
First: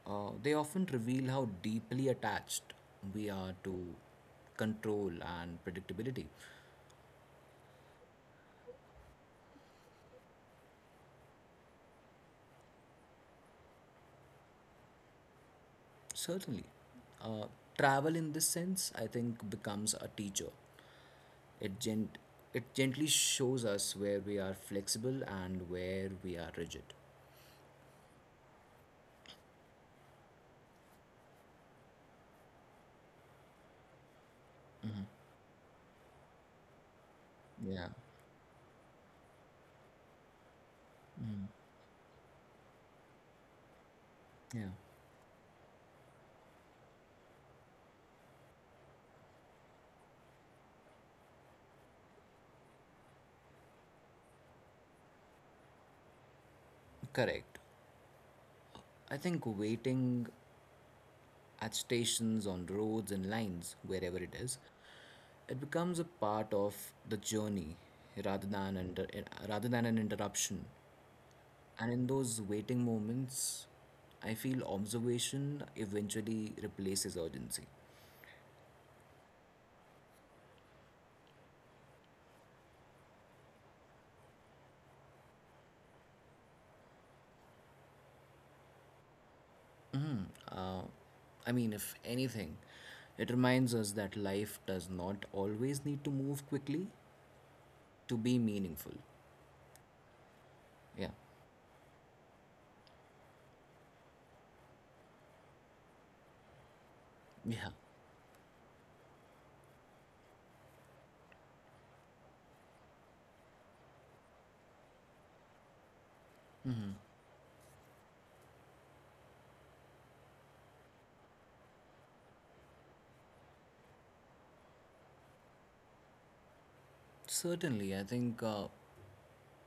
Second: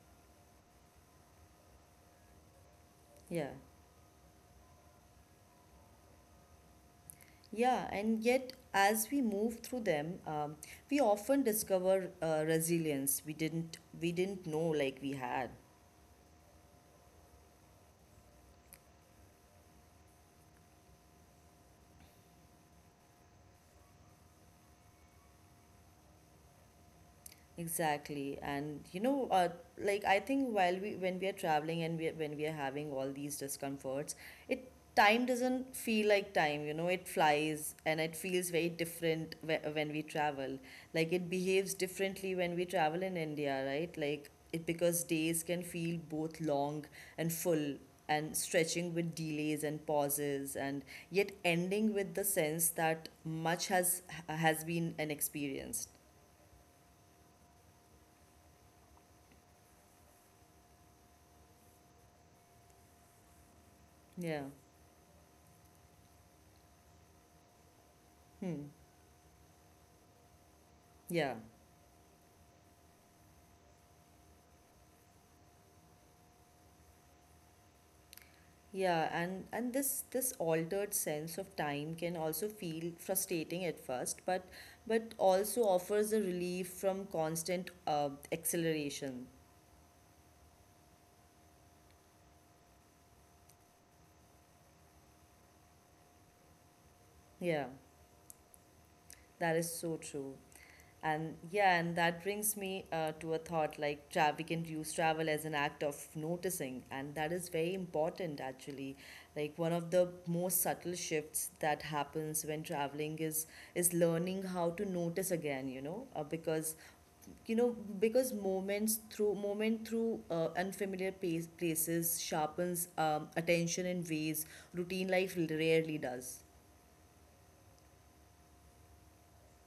Speaker 2: they often reveal how deeply attached we
Speaker 1: yeah,
Speaker 2: are to control and predictability.
Speaker 1: yeah. And yet, as we move through them, we often discover resilience we didn't know like we had.
Speaker 2: Certainly. Uh, Travel in this sense, I think, becomes a teacher. It, gent- it gently shows us where we are flexible and where we are rigid.
Speaker 1: Exactly, and you know, like I think while we when we are traveling and when we are having all these discomforts, it time doesn't feel like time. You know, it flies
Speaker 2: Yeah,
Speaker 1: and it feels very different when we travel. Like it behaves differently when we travel in India, right? Like it
Speaker 2: yeah,
Speaker 1: because days can feel both long and full and stretching with delays and pauses and yet ending with the sense that much has been an experienced.
Speaker 2: correct. I think waiting at stations, on roads and lines, wherever it
Speaker 1: Yeah.
Speaker 2: is, it becomes a part of the journey rather
Speaker 1: Hmm.
Speaker 2: than under, eh, rather than an interruption.
Speaker 1: Yeah,
Speaker 2: And in those waiting moments, I feel observation eventually replaces urgency.
Speaker 1: yeah, and this altered sense of time can also feel frustrating at first, but also offers a relief from constant acceleration.
Speaker 2: Uh, I mean, if anything, it reminds us that life does not always need to move quickly
Speaker 1: Yeah,
Speaker 2: to be meaningful.
Speaker 1: that is so true.
Speaker 2: Yeah.
Speaker 1: And yeah, and that brings me to a thought like we can use travel as an act of noticing, and that is
Speaker 2: Yeah.
Speaker 1: very important actually. Like one of the most subtle shifts that happens when traveling is learning how to notice again, you know, because you know because moments through moment through unfamiliar places sharpens attention in ways routine life rarely does.
Speaker 2: Certainly. I think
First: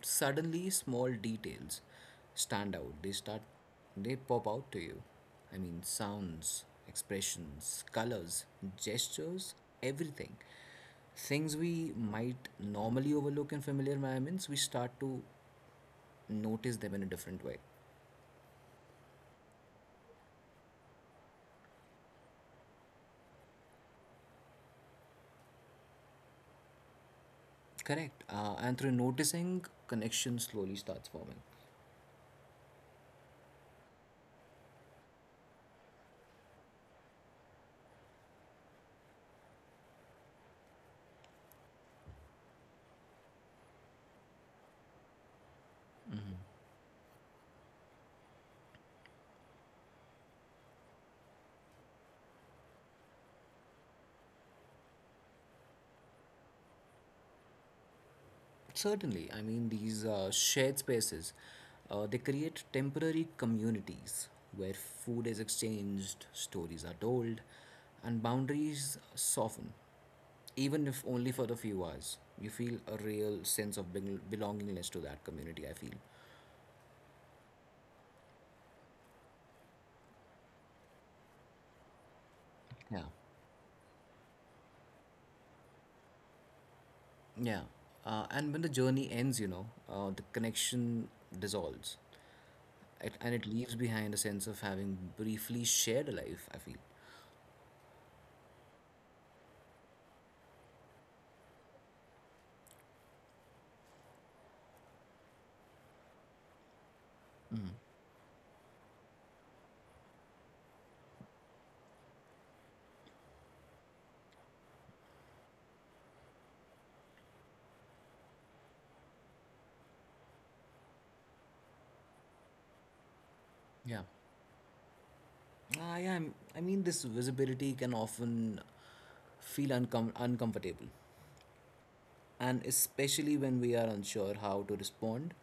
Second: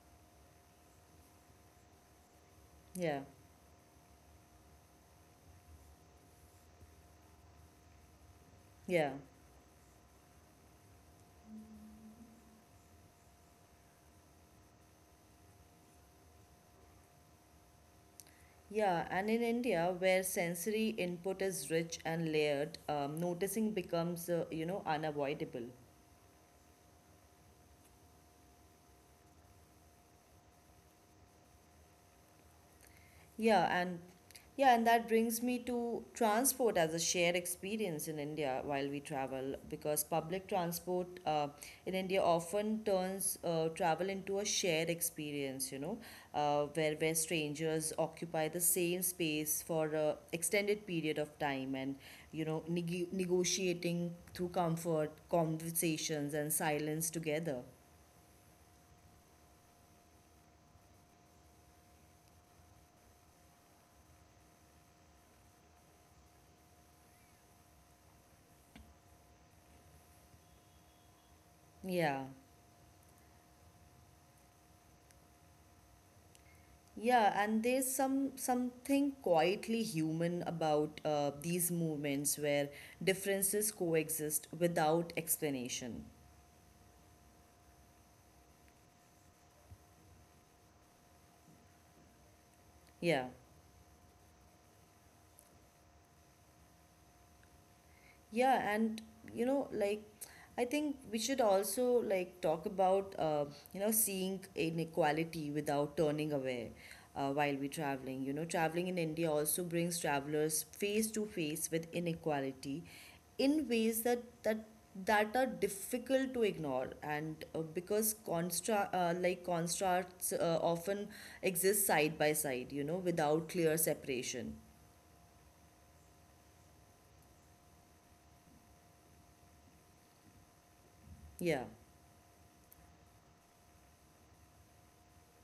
Speaker 2: suddenly small details stand out. they
Speaker 1: Yeah,
Speaker 2: start they pop out to you. I mean, sounds, expressions, colors,
Speaker 1: yeah,
Speaker 2: gestures, everything. Things we might normally overlook in familiar environments, we start to notice them in a different way.
Speaker 1: yeah. And in India, where sensory input is rich and layered, noticing becomes, you know, unavoidable.
Speaker 2: Correct. And through noticing, connection slowly starts forming.
Speaker 1: Yeah, and yeah, and that brings me to transport as a shared experience in India while we travel, because public transport in India often turns travel into a shared experience, you know, where strangers occupy the same space for a extended period of time and you know negotiating through comfort, conversations and silence together.
Speaker 2: Certainly, I mean, these shared spaces, they create temporary communities where food is exchanged, stories are told, and boundaries soften. Even if only for a few hours,
Speaker 1: Yeah.
Speaker 2: you feel a real sense of belongingness to that community, I feel.
Speaker 1: Yeah, and there's something quietly human about these movements where
Speaker 2: Yeah,
Speaker 1: differences coexist without explanation.
Speaker 2: yeah. And when the journey ends, the connection dissolves it,
Speaker 1: Yeah.
Speaker 2: and it leaves behind a sense of having briefly shared a life, I feel.
Speaker 1: Yeah, and you know, like I think we should also like talk about you know seeing inequality without turning away while we're traveling. You know, traveling in India also brings travelers face to face with inequality in ways that that are difficult to ignore and because constra like constructs often exist side by side you know without clear
Speaker 2: Yeah.
Speaker 1: separation.
Speaker 2: Ah, yeah, I mean, this visibility can often feel uncomfortable,
Speaker 1: Yeah.
Speaker 2: and especially when we are unsure how to respond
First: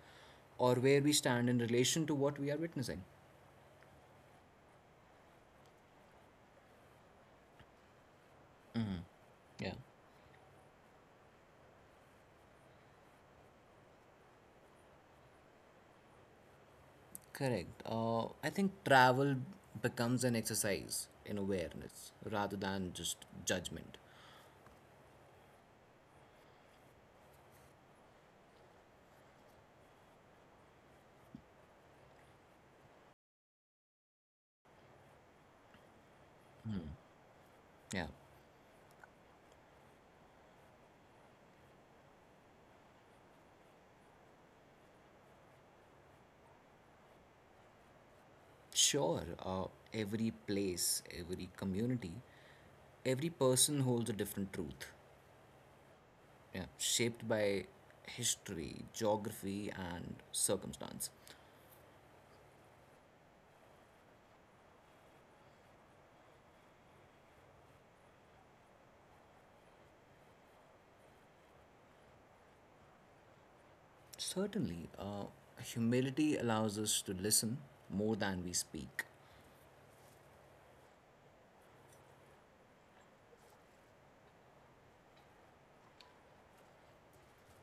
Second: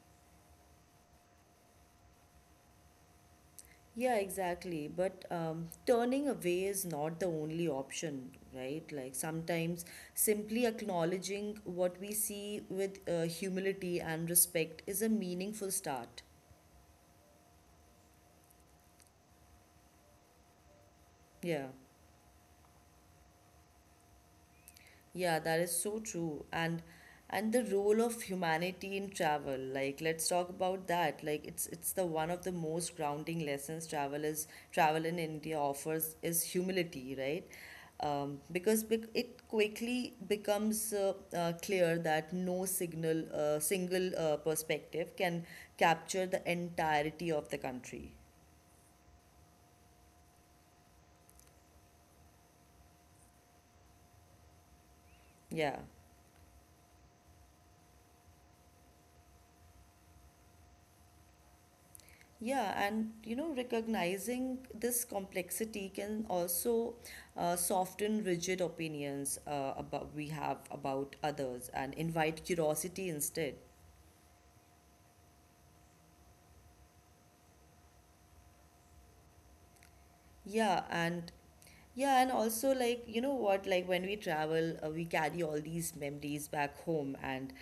Speaker 2: or where we stand in relation to what we are witnessing.
Speaker 1: Yeah, exactly. But turning away is not the only option, right? Like
Speaker 2: Yeah,
Speaker 1: sometimes simply acknowledging what we see with humility and respect is a meaningful start.
Speaker 2: correct. I think travel becomes an exercise in
Speaker 1: Yeah.
Speaker 2: awareness rather than just judgment.
Speaker 1: Yeah, that is so true. And the role of humanity in travel, like let's talk about that. Like it's the one of the most grounding lessons travel in India offers is humility, right?
Speaker 2: Yeah,
Speaker 1: Because it quickly becomes clear that no signal single perspective can capture the entirety of the country.
Speaker 2: sure. Every place, every community, every person holds a different truth,
Speaker 1: Yeah.
Speaker 2: yeah, shaped by history, geography, and circumstance.
Speaker 1: Yeah, and you know, recognizing this complexity can also soften rigid opinions about we have about others and invite curiosity instead.
Speaker 2: Certainly, humility allows us to listen more than we speak.
Speaker 1: Yeah, and yeah, and also like you know what, like when we travel, we carry all these memories back home, and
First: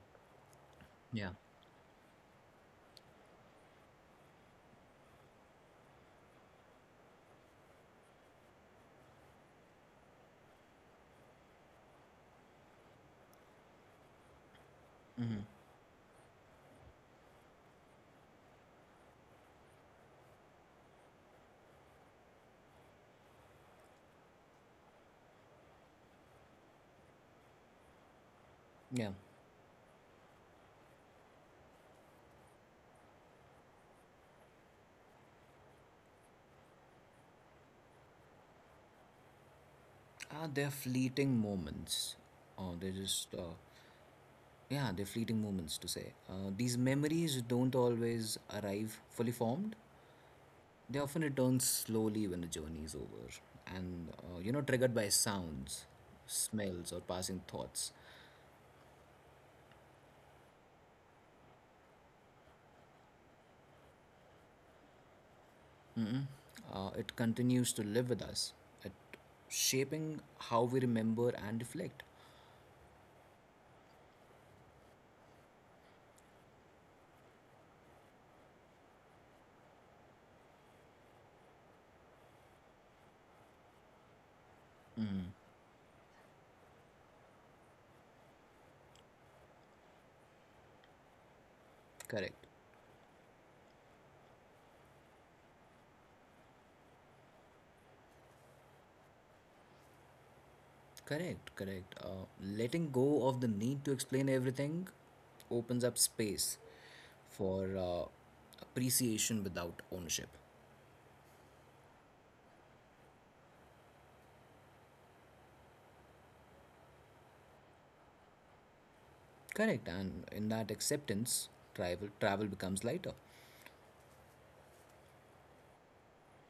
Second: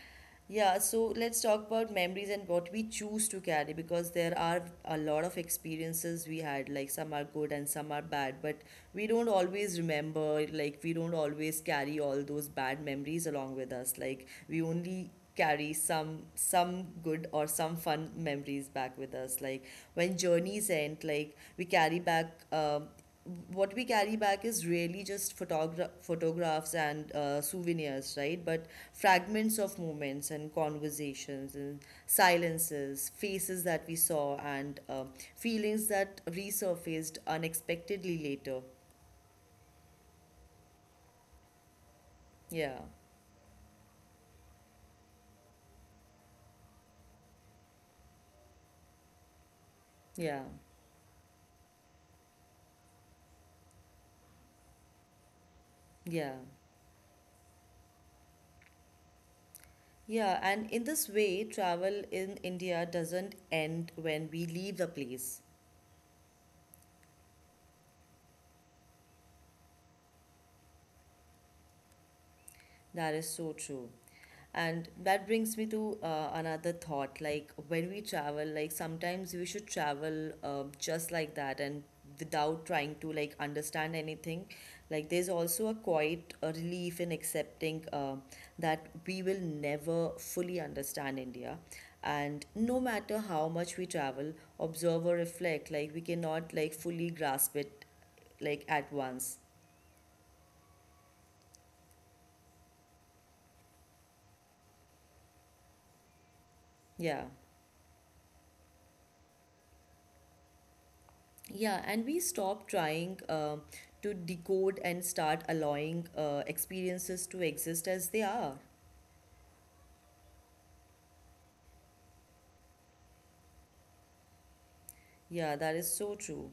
Speaker 1: yeah, so
Speaker 2: Yeah,
Speaker 1: let's talk about memories and what we choose to carry, because there are a lot of experiences we had, like some are good and some are bad, but we don't always remember, like we don't always carry all those bad memories along with us. Like we only carry some good or some fun memories back with us. Like when journeys end, like we carry back what we carry back is really just photographs and souvenirs, right? But
Speaker 2: yeah.
Speaker 1: fragments of moments and conversations and silences, faces that we saw, and feelings that resurfaced unexpectedly later.
Speaker 2: Ah, they're fleeting moments. Oh,
Speaker 1: Yeah,
Speaker 2: they're just, yeah, they're fleeting moments to say. These memories don't always arrive fully formed.
Speaker 1: yeah,
Speaker 2: They often return slowly when the journey is over and, triggered by sounds,
Speaker 1: yeah.
Speaker 2: smells, or passing thoughts.
Speaker 1: Yeah, and in this way, travel in India doesn't end when we leave the place.
Speaker 2: It continues to live with us, at shaping how we remember and reflect.
Speaker 1: That is so true. And that brings me to another thought, like when we travel, like sometimes we should travel just like that and without trying to like understand anything. Like there's also a quiet relief in accepting that we will never fully understand India. And
Speaker 2: Correct.
Speaker 1: no matter how much we travel, observe or reflect, like we cannot like fully grasp it like at once.
Speaker 2: Correct. Letting go of the need to explain everything opens up space
Speaker 1: Yeah.
Speaker 2: for appreciation without ownership.
Speaker 1: Yeah, and we stop trying to decode and start allowing experiences to exist as they are.
Speaker 2: Correct. And in that acceptance, travel becomes lighter.
Speaker 1: Yeah, that is so true.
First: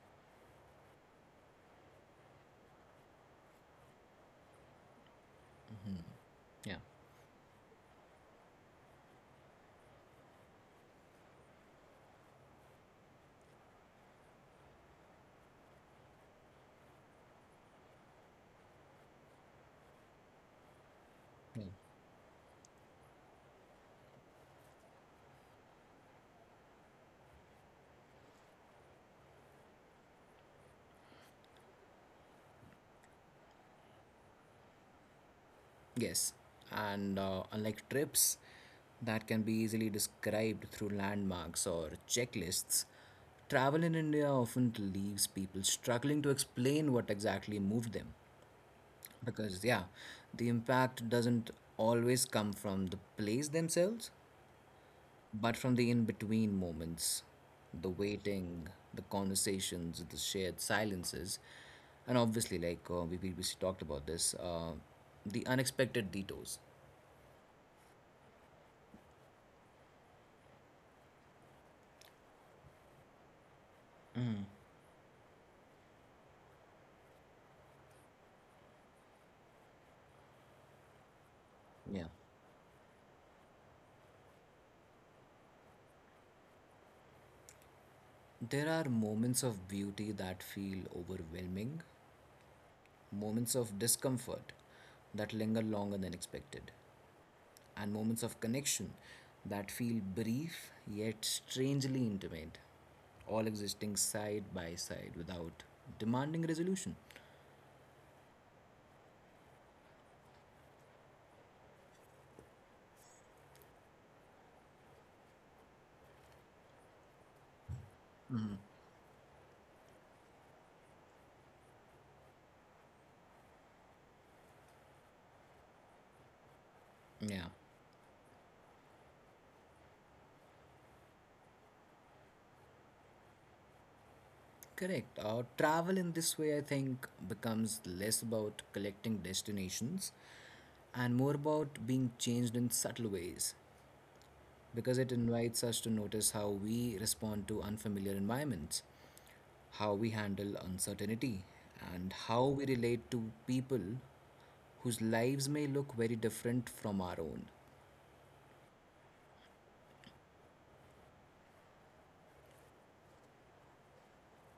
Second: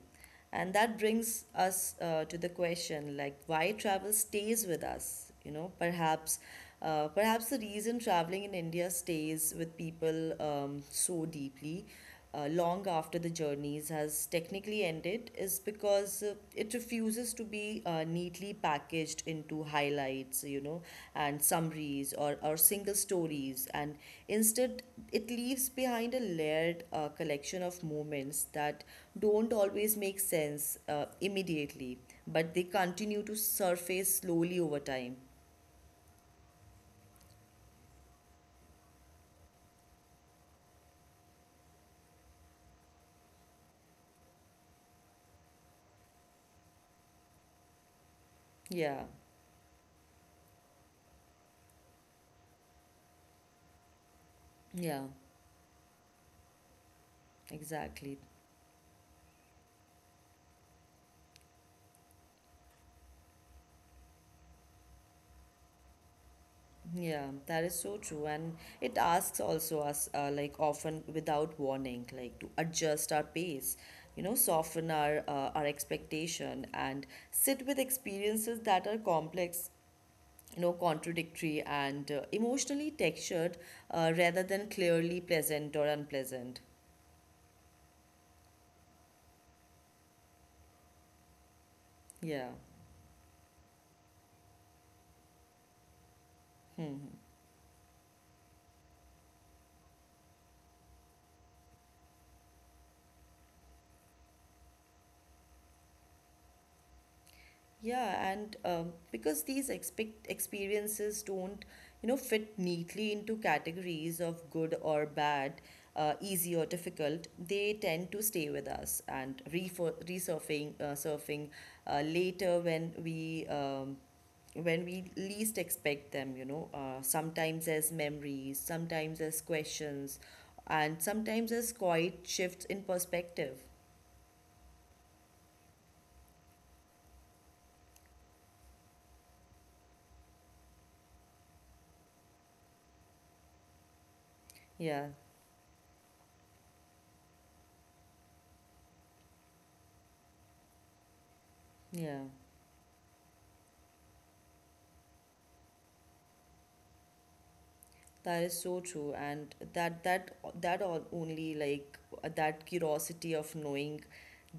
Speaker 1: And that brings us to the question, like why travel stays with us? You know,
Speaker 2: Yeah.
Speaker 1: Perhaps the reason traveling in India stays with people so deeply, long after the journeys has technically ended, is because it refuses to be neatly packaged into highlights, you know, and
Speaker 2: Yeah.
Speaker 1: summaries or single stories. And instead, it leaves behind a layered collection of moments that don't always make sense immediately, but they continue to surface slowly over time.
Speaker 2: Yes, and unlike trips that can be easily described through landmarks or checklists, travel in India often leaves people struggling to explain what exactly moved them.
Speaker 1: Yeah,
Speaker 2: Because, yeah, the impact doesn't always come from the place themselves,
Speaker 1: yeah.
Speaker 2: but from the in between moments: the
Speaker 1: Exactly.
Speaker 2: waiting, the conversations, the shared silences, and obviously, like we previously talked about this, the unexpected detours.
Speaker 1: Yeah, that is so true. And it asks also us, like often without warning, like to adjust our pace, you know, soften our expectation, and sit with experiences that are complex, you know, contradictory
Speaker 2: Yeah.
Speaker 1: and emotionally textured, rather than clearly pleasant or unpleasant.
Speaker 2: There are moments of beauty that feel overwhelming,
Speaker 1: Yeah.
Speaker 2: moments of discomfort that linger longer than expected,
Speaker 1: Hmm.
Speaker 2: and moments of connection that feel brief yet strangely intimate, all existing side by side without demanding resolution.
Speaker 1: Yeah, and because these expect experiences don't, you know, fit neatly into categories of good or bad, easy or difficult, they tend to stay with us and surfing later when we least expect them, you know,
Speaker 2: Yeah,
Speaker 1: sometimes as memories, sometimes as questions, and sometimes as quiet shifts in perspective.
Speaker 2: correct. Travel in this way, I think, becomes less about collecting destinations and more about being changed in subtle ways, because it
Speaker 1: Yeah,
Speaker 2: invites us to notice how we respond to unfamiliar environments, how we handle uncertainty, and
Speaker 1: yeah.
Speaker 2: how we relate to people whose lives may look very different from our own.
Speaker 1: That is so true, and that all only like that curiosity of knowing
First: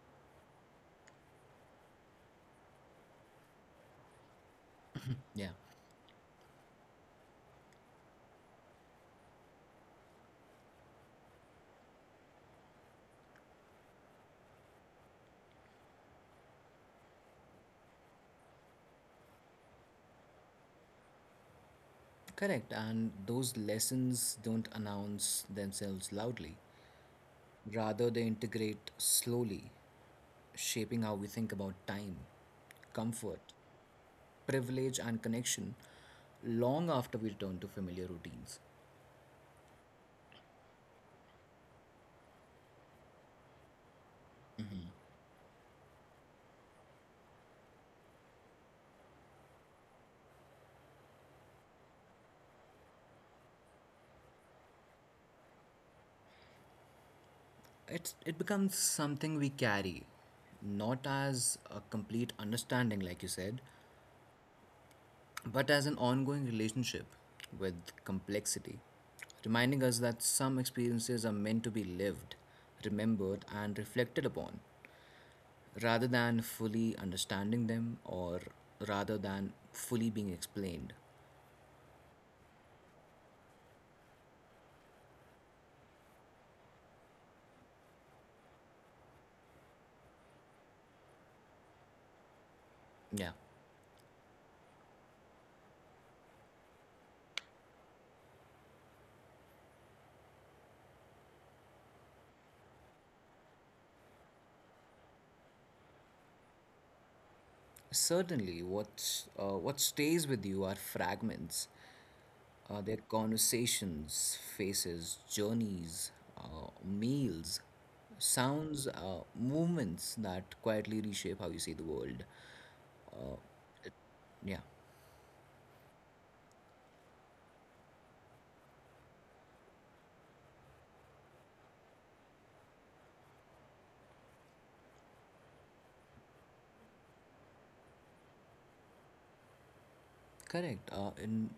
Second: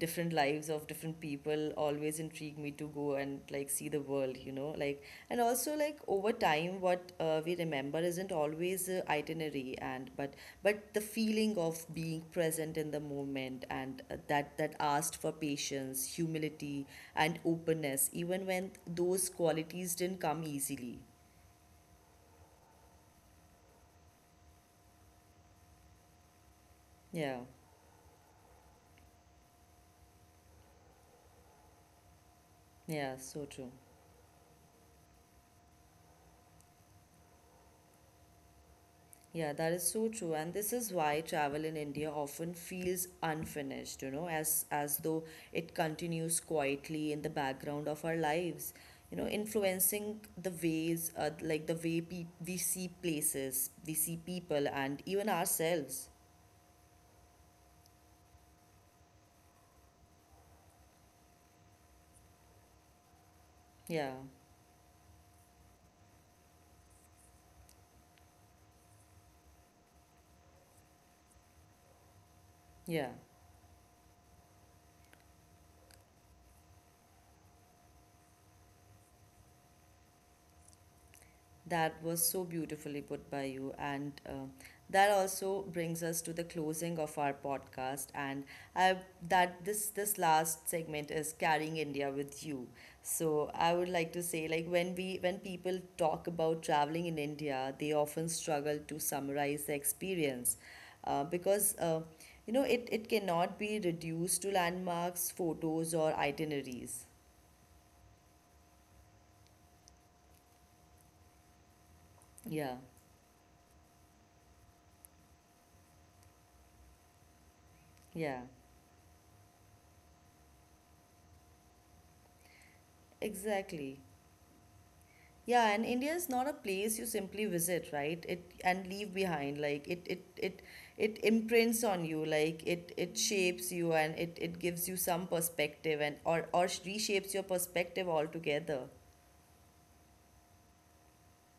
Speaker 1: different lives of different people always intrigued me to go and like see the world, you know, like. And
Speaker 2: Yeah,
Speaker 1: also, like over time, what we remember isn't always itinerary and but the feeling of being present in the moment, and that that asked for patience, humility, and openness, even when those qualities didn't come easily.
Speaker 2: correct. And those lessons don't announce themselves loudly.
Speaker 1: Yeah,
Speaker 2: Rather, they integrate slowly, shaping how we think about time,
Speaker 1: yeah,
Speaker 2: comfort,
Speaker 1: so true.
Speaker 2: privilege, and connection long after we return to familiar routines.
Speaker 1: Yeah, that is so true. And this is why travel in India often feels unfinished, you know, as though it continues quietly in the background of our lives, you know, influencing the ways, like the way pe we see places, we see people, and even ourselves.
Speaker 2: It becomes something we carry, not as a complete understanding, like you said,
Speaker 1: Yeah,
Speaker 2: but as an ongoing relationship with complexity, reminding us that some experiences are meant to be lived,
Speaker 1: yeah.
Speaker 2: remembered, and reflected upon rather than fully understanding them, or rather than fully being explained.
Speaker 1: That was so beautifully put by you. And that also brings us to the closing of our podcast. And I, that this last segment is carrying India with you.
Speaker 2: Yeah,
Speaker 1: So I would like to say, like when people talk about traveling in India, they often struggle to summarize the experience because you know it, it cannot be reduced to landmarks, photos, or itineraries.
Speaker 2: certainly. What's What stays with you are fragments,
Speaker 1: Yeah,
Speaker 2: their conversations, faces, journeys, meals,
Speaker 1: yeah,
Speaker 2: sounds, movements that quietly reshape how you see the world.
Speaker 1: exactly.
Speaker 2: Yeah,
Speaker 1: Yeah, and India is not a place you simply visit, right? It and leave behind. Like it imprints on you, like it shapes you and it gives you some perspective and or reshapes your perspective altogether.
Speaker 2: correct. And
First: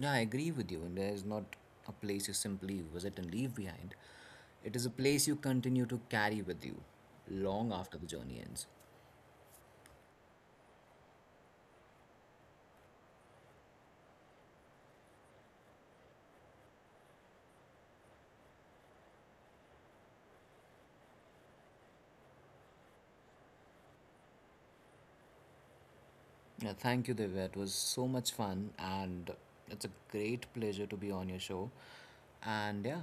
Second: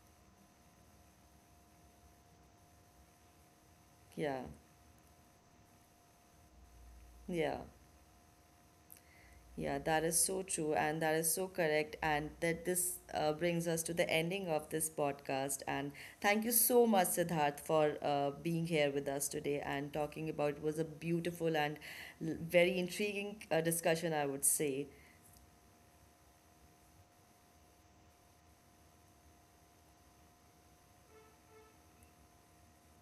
Speaker 2: yeah, I agree with you. And there is not a place you simply visit and leave behind.
Speaker 1: Yeah.
Speaker 2: It is a place you continue to carry with you
Speaker 1: Yeah.
Speaker 2: long after the journey ends.
Speaker 1: Yeah, that is so true, and that is so correct. And that this brings us to the ending of this podcast. And thank you so much, Siddharth, for being here with us today and talking about. It was a beautiful and very intriguing discussion, I would say.
Speaker 2: Yeah, thank you, Divya. It was so much fun, and it's a great pleasure to be on your show. And yeah,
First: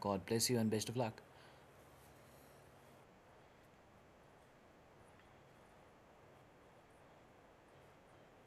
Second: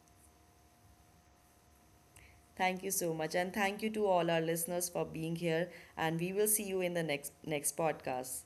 Speaker 2: God bless you and best of luck.
Speaker 1: Thank you so much, and thank you to all our listeners for being here. And we will see you in the next podcast.